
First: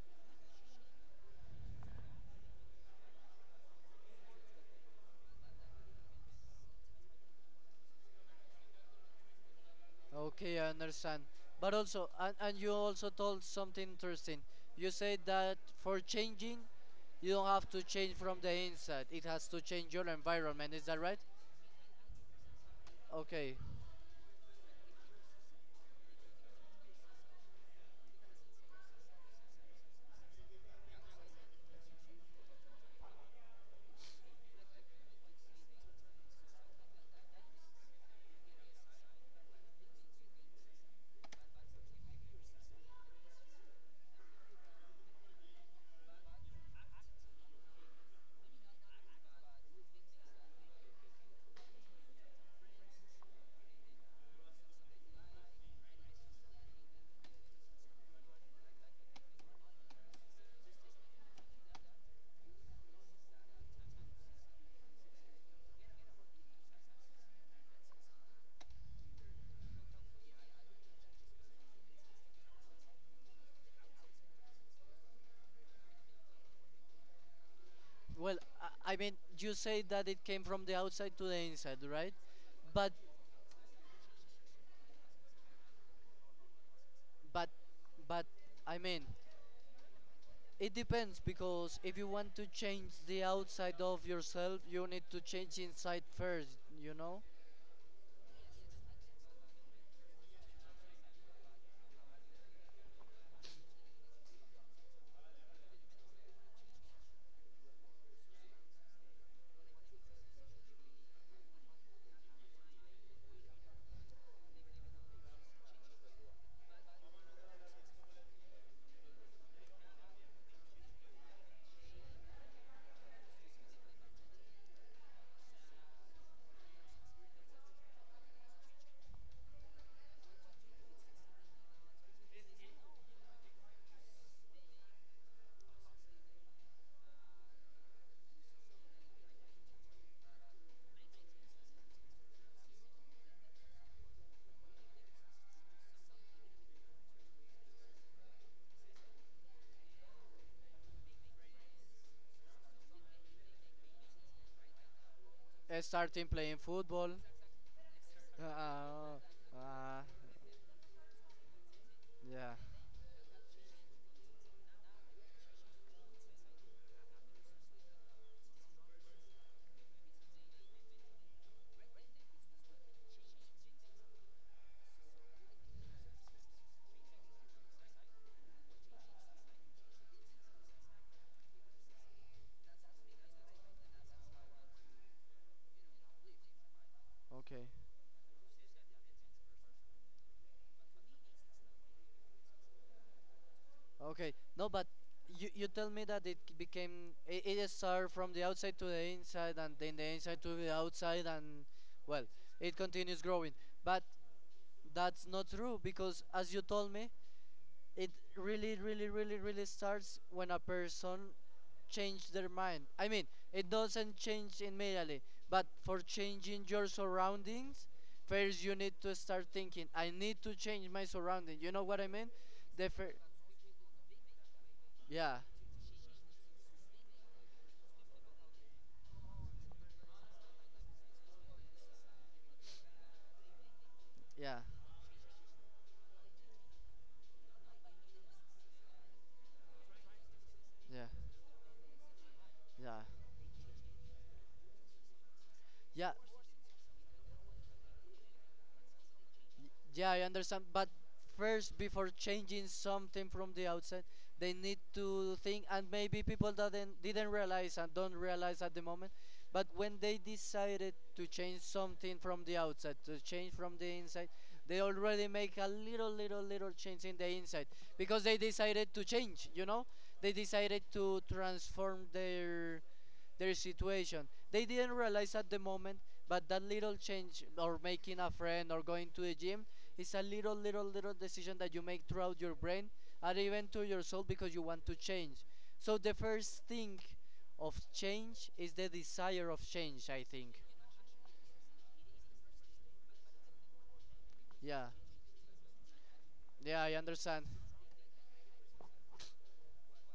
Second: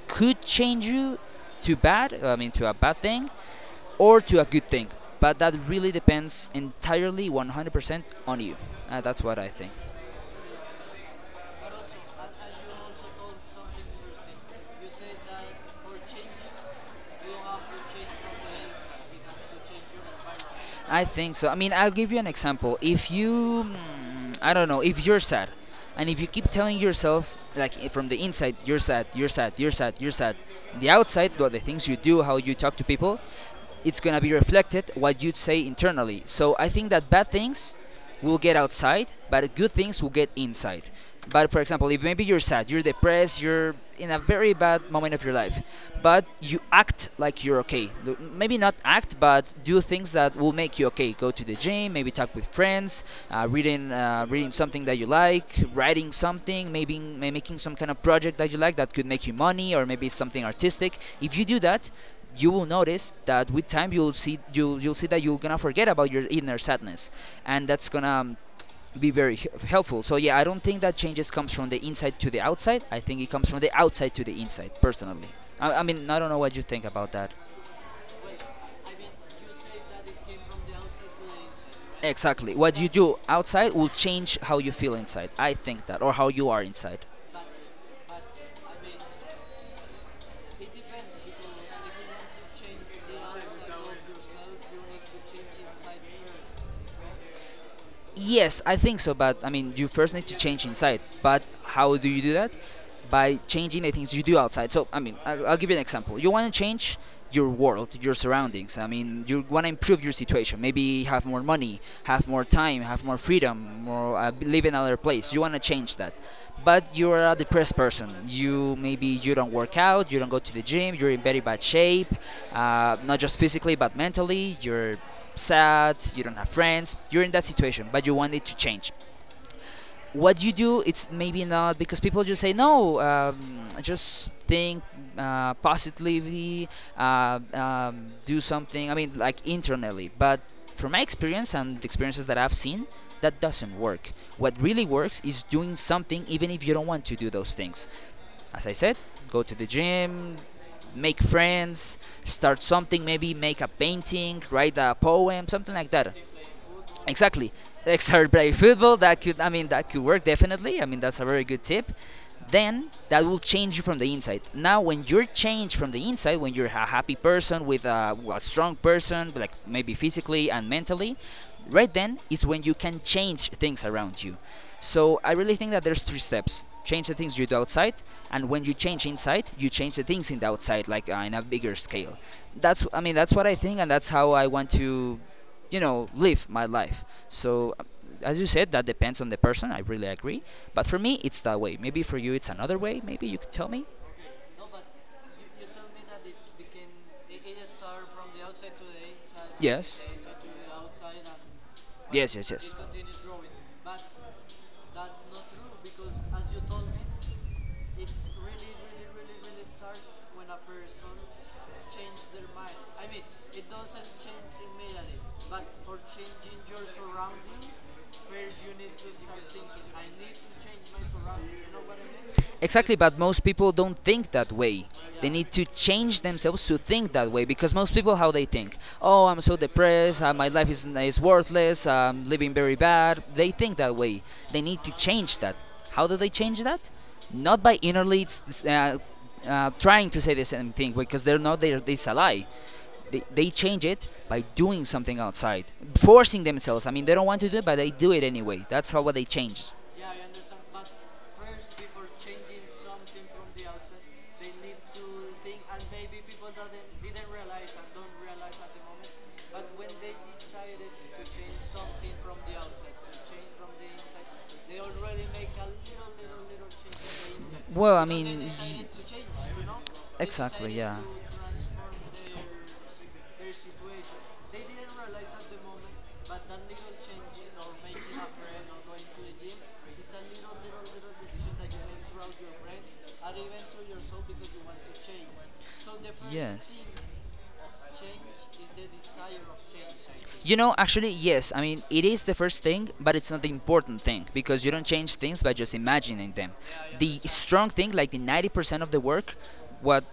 S1: could change you to bad, I mean, to a bad thing or to a good thing. But that really depends entirely 100% on you. That's what I think.
S2: okay, I understand. But also, and you also told something interesting. You said that for changing, you don't have to change from the inside. It has to change your environment. Is that
S1: I
S2: right?
S1: think so. I mean, I'll give you an example. If
S2: Okay.
S1: you, mm, I don't know, if you're sad, and if you keep telling yourself, like from the inside, you're sad, you're sad, you're sad, you're sad, the outside, what the things you do, how you talk to people, it's gonna be reflected what you'd say internally. So I think that bad things will get outside, but good things will get inside. But for example, if maybe you're sad, you're depressed, you're in a very bad moment of your life, but you act like you're okay. Maybe not act, but do things that will make you okay. Go to the gym, maybe talk with friends, reading, reading something that you like, writing something, maybe making some kind of project that you like that could make you money or maybe something artistic. If you do that, you will notice that with time you'll see that you're gonna forget about your inner sadness, and that's gonna be very helpful. So yeah, I don't think that changes comes from the inside to the outside. I think it comes from the outside to the inside. Personally, I mean, I don't know what you think about that.
S2: Well, I mean, you say that it came from the outside to the inside, right?
S1: Exactly, what you
S2: But,
S1: do outside will change how you feel inside. I think that, or how you are inside.
S2: but, but, I mean, it depends because if you want to change the outside of yourself, you need to change inside first. You know,
S1: Yes, I think so. But I mean, you first need to change inside. But how do you do that? By changing the things you do outside. So I mean, I'll give you an example. You want to change your world, your surroundings. I mean, you want to improve your situation. Maybe have more money, have more time, have more freedom, more, live in another place. You want to change that, but you're a depressed person. You, maybe you don't work out, you don't go to the gym, you're in very bad shape, not just physically but mentally. You're sad, you don't have friends. You're in that situation, but you want it to change. What you do it's maybe not because people just say no, just think positively, do something. I mean, like internally, but from my experience and the experiences that I've seen, that doesn't work. What really works is doing something even if you don't want to do those things. As I said, go to the gym, make friends, start something, maybe make a painting, write a poem, something like that.
S2: Starting playing football.
S1: Exactly. Start
S2: Uh,
S1: play football. That could, I
S2: uh,
S1: mean, that
S2: uh,
S1: could work definitely. I mean, that's a very good tip.
S2: yeah.
S1: Then that will change you from the inside. Now, when you're changed from the inside, when you're a happy person with a strong person, like maybe physically and mentally, right then is when you can change things around you. So I really think that there's three steps: change the things you do outside, and when you change inside, you change the things in the outside, like in a bigger scale. That's, I mean, that's what I think, and that's how I want to live my life.
S2: Okay.
S1: So as you said, that depends on the person. I really agree, but for me it's that way. Maybe for you it's another way. Maybe you could tell me.
S2: Okay. No, but you tell me that it became it started from the outside to the inside and then the
S1: Yes,
S2: inside to the outside and well,
S1: yes, yes, yes.
S2: it continues growing. But that's not true because, as you told me, it really, really, really, really starts when a person change their mind. I mean, it doesn't change immediately, but for changing your surroundings, first you need to start thinking. I need to change my surrounding. You know what I mean? The
S1: Exactly,
S2: fir-
S1: but most people don't think that way. They
S2: yeah,
S1: need to change themselves to think that way because most people, how they think, oh, I'm so depressed, my life is worthless, I'm living very bad. They think that way.
S2: yeah,
S1: They need to change that. How do they change that? Not by innerly trying to say the same thing
S2: yeah,
S1: because they're not, they it's a lie.
S2: yeah,
S1: They change it by doing something outside,
S2: yeah.
S1: forcing themselves. I mean, they don't want to do it, but they do it anyway. That's how what they change.
S2: Yeah, I understand. But first, before changing something from the outside, they need to think, and maybe people that didn't realize and don't realize at the moment. But when they decided to change something from the outside, to change from the inside, they already make a little, little, little change in the inside
S1: Well, I.
S2: because they decided to change. You know, they decided to transform their situation. They didn't realize at the moment, but that little change or making a friend or going to the gym is a little, little, little decision that you make throughout your brain and even to your soul because you want to change. So the first thing of change is the desire of change, I
S1: You
S2: think.
S1: know, actually, yes. I mean, it is the first thing, but it's not the important thing because you don't
S2: Yeah,
S1: change things by just imagining them.
S2: yeah, I
S1: The
S2: understand.
S1: strong thing, like the 90% of the work, what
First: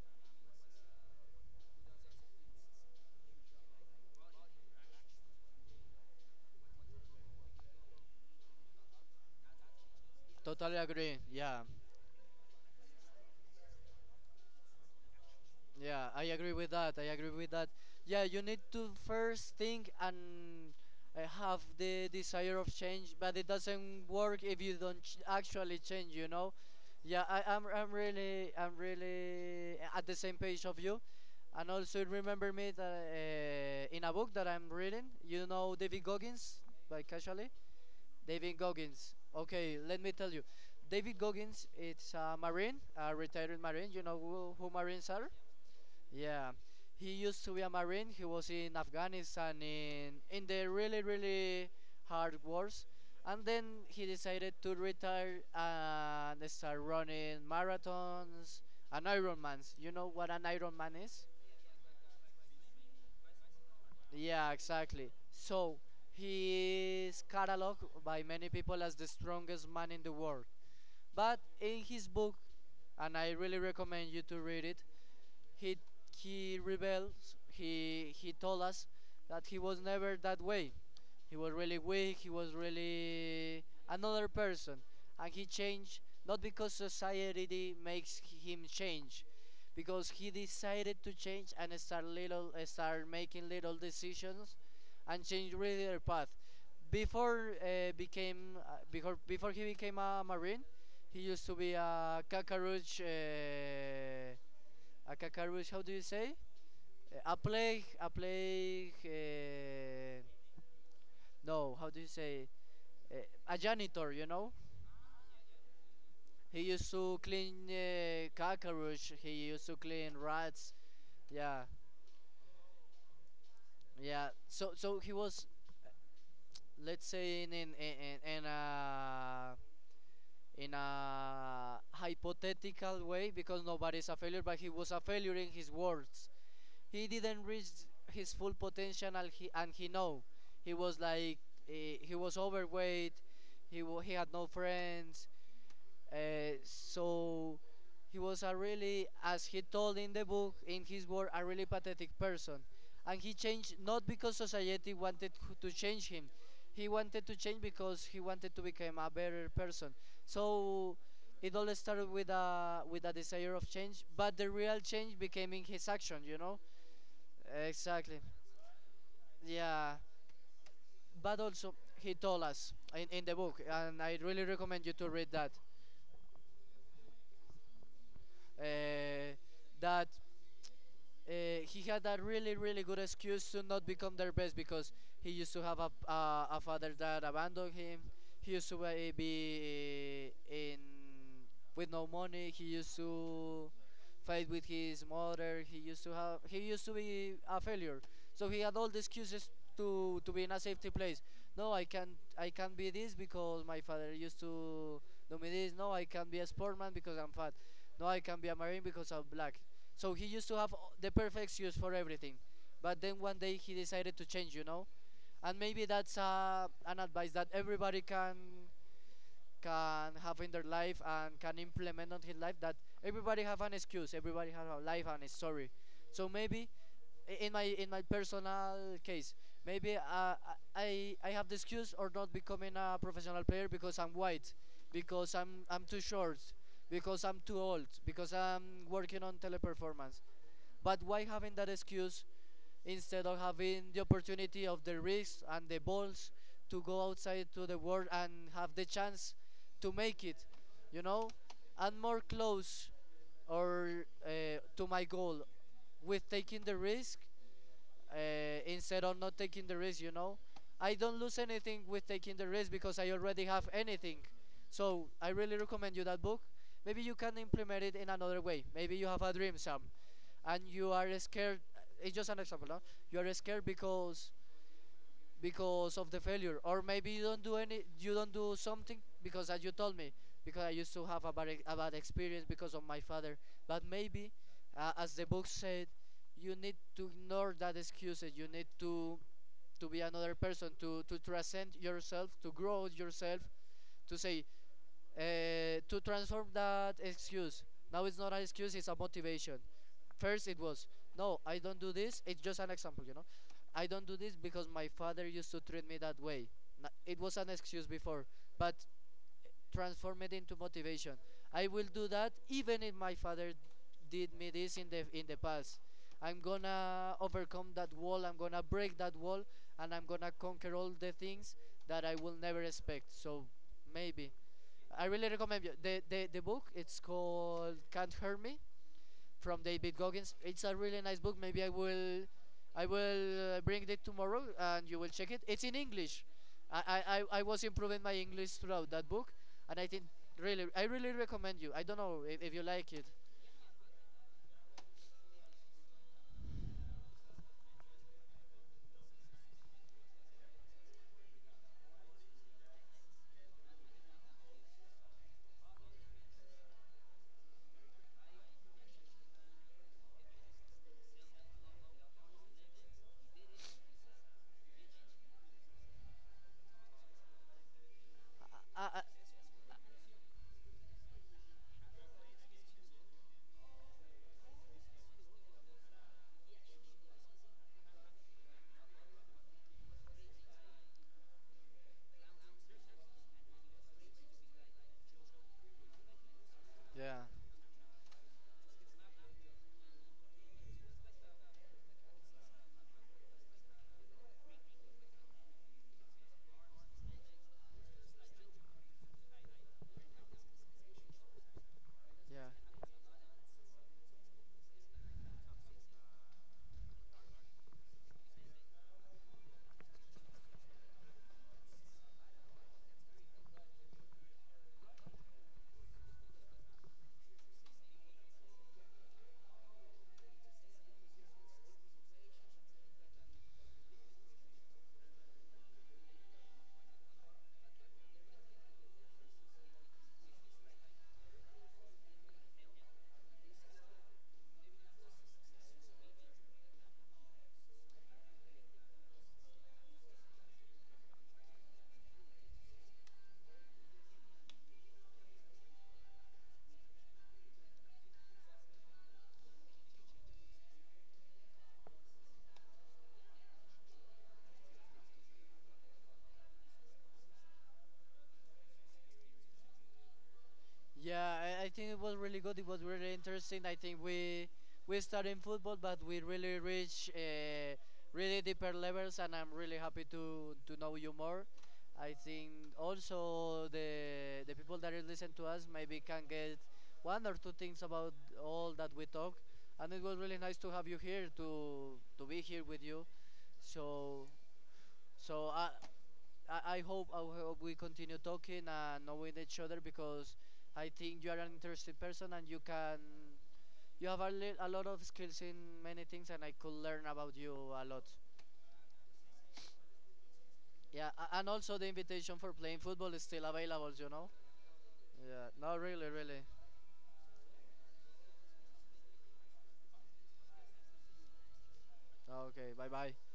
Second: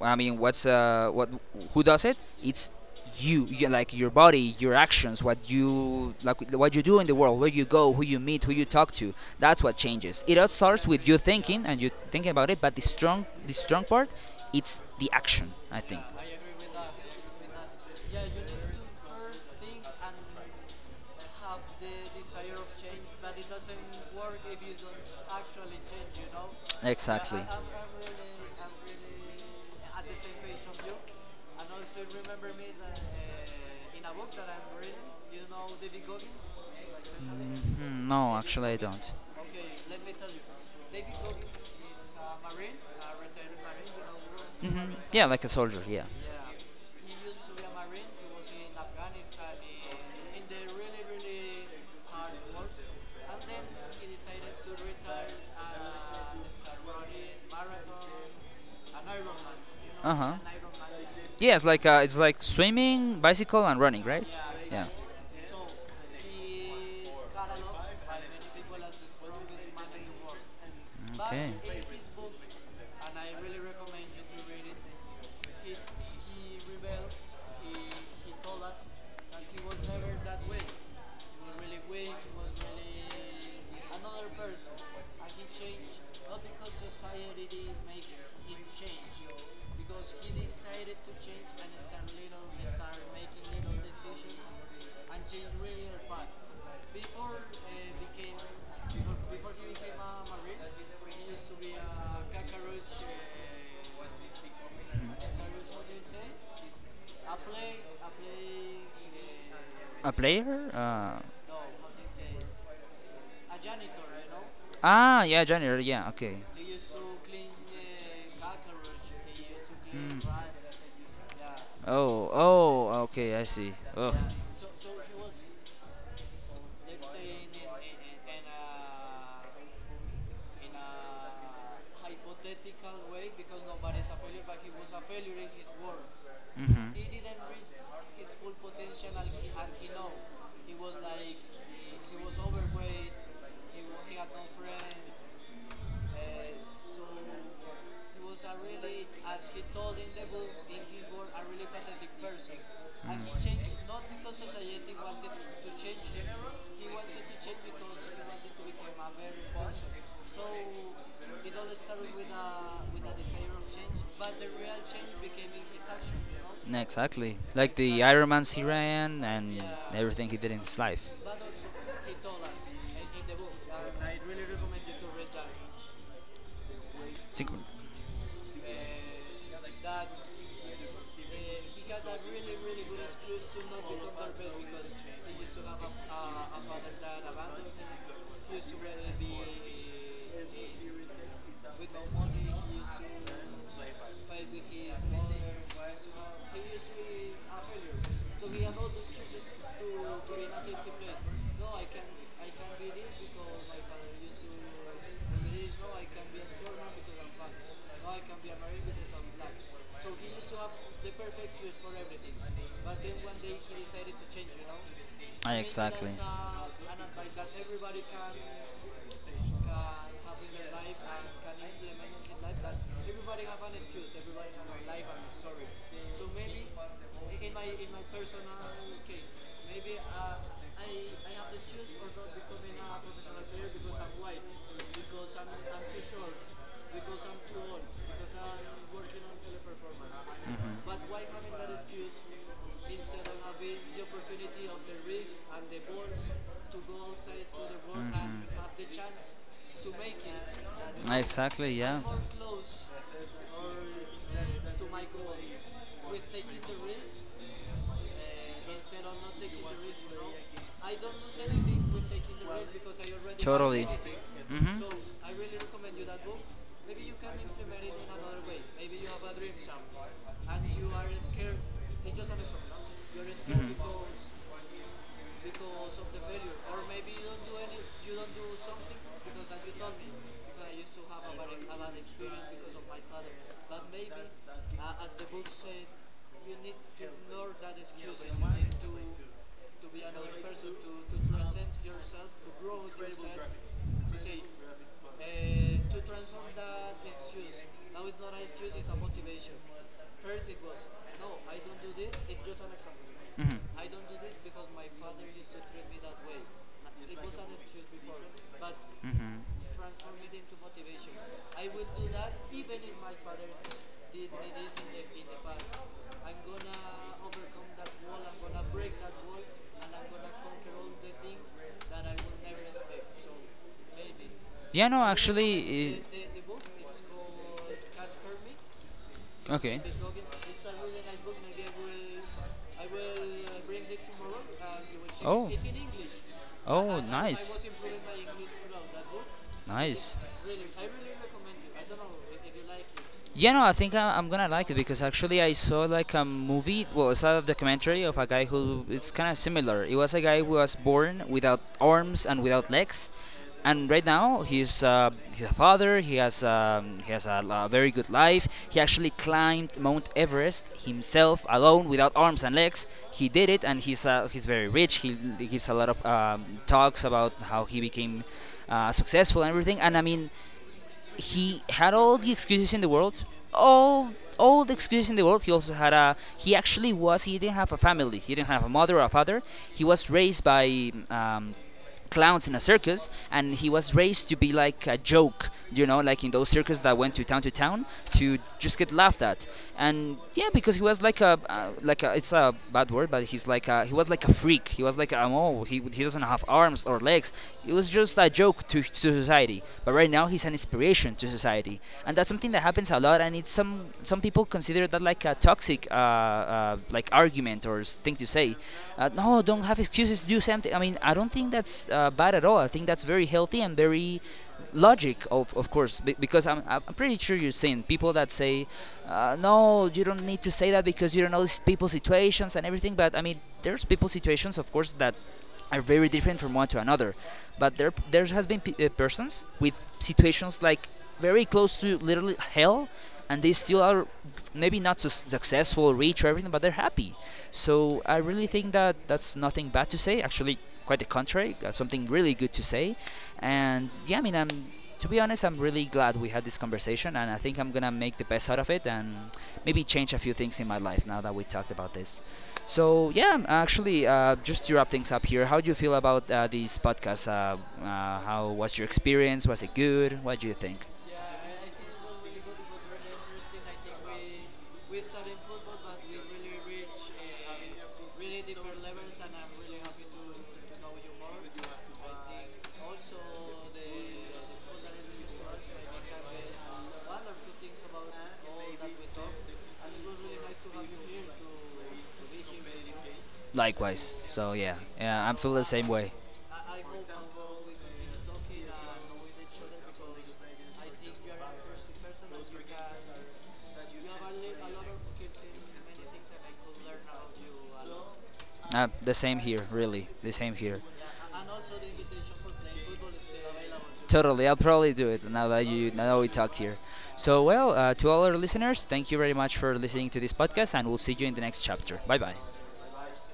S1: I mean, what's what who does it? It's you, like your body, your actions, what you like, what you do in the world, where you go, who you meet, who you talk to. That's what changes. It all
S2: Totally
S1: starts with you
S2: agree. Yeah.
S1: thinking and you thinking about it, but the strong part, it's the action. I think
S2: Yeah, I agree with that. I agree with that. Yeah, you need to first think and have the desire of change, but it doesn't work if you don't actually change. You know. Yeah,
S1: exactly.
S2: I'm really. I'm really at the same page of you. And also remember me that in a book that I'm reading, you know David Goggins by casually.
S1: Mm, no,
S2: David
S1: actually, I don't.
S2: Goggins. Okay, let me tell you. David Goggins, it's a Marine, a retired Marine. You know who
S1: Hmm.
S2: Marines
S1: Yeah,
S2: are?
S1: like a soldier. Yeah. Yeah.
S2: Yeah, he used to be a marine. He was in Afghanistan in the really really hard wars, and then he decided to retire and start running marathons and Ironmans. You know
S1: Uh
S2: what
S1: huh.
S2: an Ironman is?
S1: Yeah, it's like swimming, bicycle, and running, right?
S2: Yeah,
S1: Yeah.
S2: exactly. So he is cataloged by many people as the strongest man in the world. But in his book, and I really recommend you to read it, he he rebels. He told us that he was never that way. He was really weak. He was really another person, and he changed not because society makes him change, because he decided to change and start little start making little decisions and change really their path. Before he became a marine, he used to be a cockroach a Kakarus, how do you say? A plague, a plague.
S1: A player?
S2: No, how do you say? Uh, a janitor, you know.
S1: Ah, yeah, janitor. Yeah, okay.
S2: He used to clean cockroach. He used to clean rats. Yeah,
S1: Oh, oh, okay, I see. Oh.
S2: yeah. So, so he was, let's say, in a hypothetical way because nobody's a failure, but he was a failure in his words.
S1: Mhm.
S2: He didn't reach his full potential, and and he know he was like he was overweight. He had no friends. So he was a really, as he told in the book in his work, a really pathetic person, and he changed not because society wanted to change him. He wanted to change because he wanted to become a better person. So it all started with a desire of change, but
S1: Mm.
S2: the real change became in his action, you know.
S1: Exactly. Like the
S2: Exactly.
S1: Ironmans he ran and
S2: Yeah.
S1: everything he did in his life.
S2: But also, he told us in the book, and I really recommend you to read that,
S1: Synchron-.
S2: uh, that uh, he had a really really good excuse to not become their best because he used to have a father that abandoned him. He used to be in with no money. He used to fight with his mother. He used to have he used to be a failure. So he had all the excuses to be in a safety place. No, I can't, I can't be this because my father used to do me this. No, I can't be a sportman because I'm fat. No, I can't be a marine because I'm black. So he used to have the perfect excuse for everything. But then one day he decided to change, you know? And maybe that's an advice that everybody can have in their life and can implement on his life, that everybody have an excuse, everybody have a life and a story. So maybe in my personal case, maybe I have the excuse or not becoming a professional player because I'm white, because I'm too short, because I'm too old, because I'm working on teleperformance. But why having that excuse instead of having the opportunity of the risks and the balls to go outside to the world and have the chance to make it, you know,
S1: Exactly,
S2: and
S1: I'm yeah.
S2: more close or to my goal with taking the risk instead of not taking the risk, you know. I don't lose anything with taking the risk because I already have
S1: Totally.
S2: anything.
S1: Hmm, hmm.
S2: So I really recommend you that book. Maybe you can implement it in another way. Maybe you have a dream, Sam, and you are scared. It's just an example. No? You are scared because of the failure, or maybe you don't do any you don't do something because, as you told me, because I used to have a bad experience because of my father. But maybe as the book said, you need to ignore that excuses. You need to be another person, to transcend yourself, to grow yourself, to say to transform that excuse. Now it's not an excuse, it's a motivation. First, it was, no, I don't do this. It's just an example, you know. I don't do this because my father used to treat me that way. It was an excuse before, but transform it into motivation. I will do that even if my father did me this in the past. I'm gonna overcome that wall. I'm gonna break that wall, and I'm gonna conquer all the things that I will never expect. So maybe
S1: Yeah, no,
S2: I really recommend you.
S1: actually.
S2: The book it's called Can't Hurt Me
S1: I
S2: from
S1: okay.
S2: David Goggins. It's a really nice book. Maybe I will bring it tomorrow and you will check it.
S1: Oh.
S2: It's in English.
S1: Oh,
S2: I was
S1: nice.
S2: improving my English throughout that book, and I think
S1: Nice.
S2: really I really recommend you. I don't know if you like it.
S1: Yeah, no, I think I'm gonna like it because actually I saw like a movie. Well, it's a documentary of a guy who it's kind of similar. It was a guy who was born without arms and without legs, and right now he's a father. He has a very good life. He actually climbed Mount Everest himself alone without arms and legs. He did it, and he's very rich. He gives a lot of talks about how he became
S2: I, I,
S1: successful and everything. And I mean, he had all the excuses in the world, all all the excuses in the world. He also had a he actually was he didn't have a family. He didn't have a mother or a father. He was raised by. Clowns in a circus, and he was raised to be like a joke, you know, like in those circus that went
S2: yeah.
S1: to town to town to just get laughed at. And yeah, because he was like a like a, it's a bad word, but he was like a freak. He was like oh, he doesn't have arms or legs. It was just a joke to society, but right now he's an inspiration, contribution to society, and that's
S2: Yeah.
S1: something that happens a lot. And it's some people consider that like a toxic like argument or thing to say. No, don't have excuses. Do something. I mean, I don't think that's bad at all. I think that's very healthy and very logic, of course, because I'm pretty sure you've seen people that say no, you don't need to say that because you don't know these people's situations and everything, but I mean there's people's situations, of course, that are very different from one to another. But there has been persons with situations like very close to literally hell, and they still are maybe not so successful, rich, or everything, but they're happy. So I really think that that's nothing bad to say. Actually, quite the contrary, that's something really good to say. And yeah, I mean, I'm to be honest, I'm really glad we had this conversation, and I think I'm gonna make the best out of it and maybe change a few things in my life now that we talked about this. So yeah, actually, just to wrap things up here, how do you feel about these podcasts? How was your experience? Was it good? What do you think?
S2: Yeah, I think it was really good. It was really interesting. I think we started in football, but we really reached really deeper levels, and I'm really happy to know you more. I think also the people that is listen to us maybe can get one or two things about all that we talk, and it was really nice to have you here to be here with you.
S1: Likewise.
S2: So
S1: So yeah, yeah, I'm
S2: so
S1: feeling the
S2: uh,
S1: same way.
S2: I, I hope we continue talking and knowing each other because I think you are an interesting person and you can you have a lot of skills in many things and I could learn about you a lot.
S1: The same here, really. The same here.
S2: Yeah, and also the invitation for playing football is still available, you know.
S1: Totally. I'll probably do it now
S2: Yeah,
S1: that
S2: no,
S1: you
S2: really,
S1: now that we
S2: really.
S1: talked here. So well, to all our listeners, thank you very much for listening to this podcast, and we'll see you in the next chapter. Bye bye.
S2: Okay, bye bye.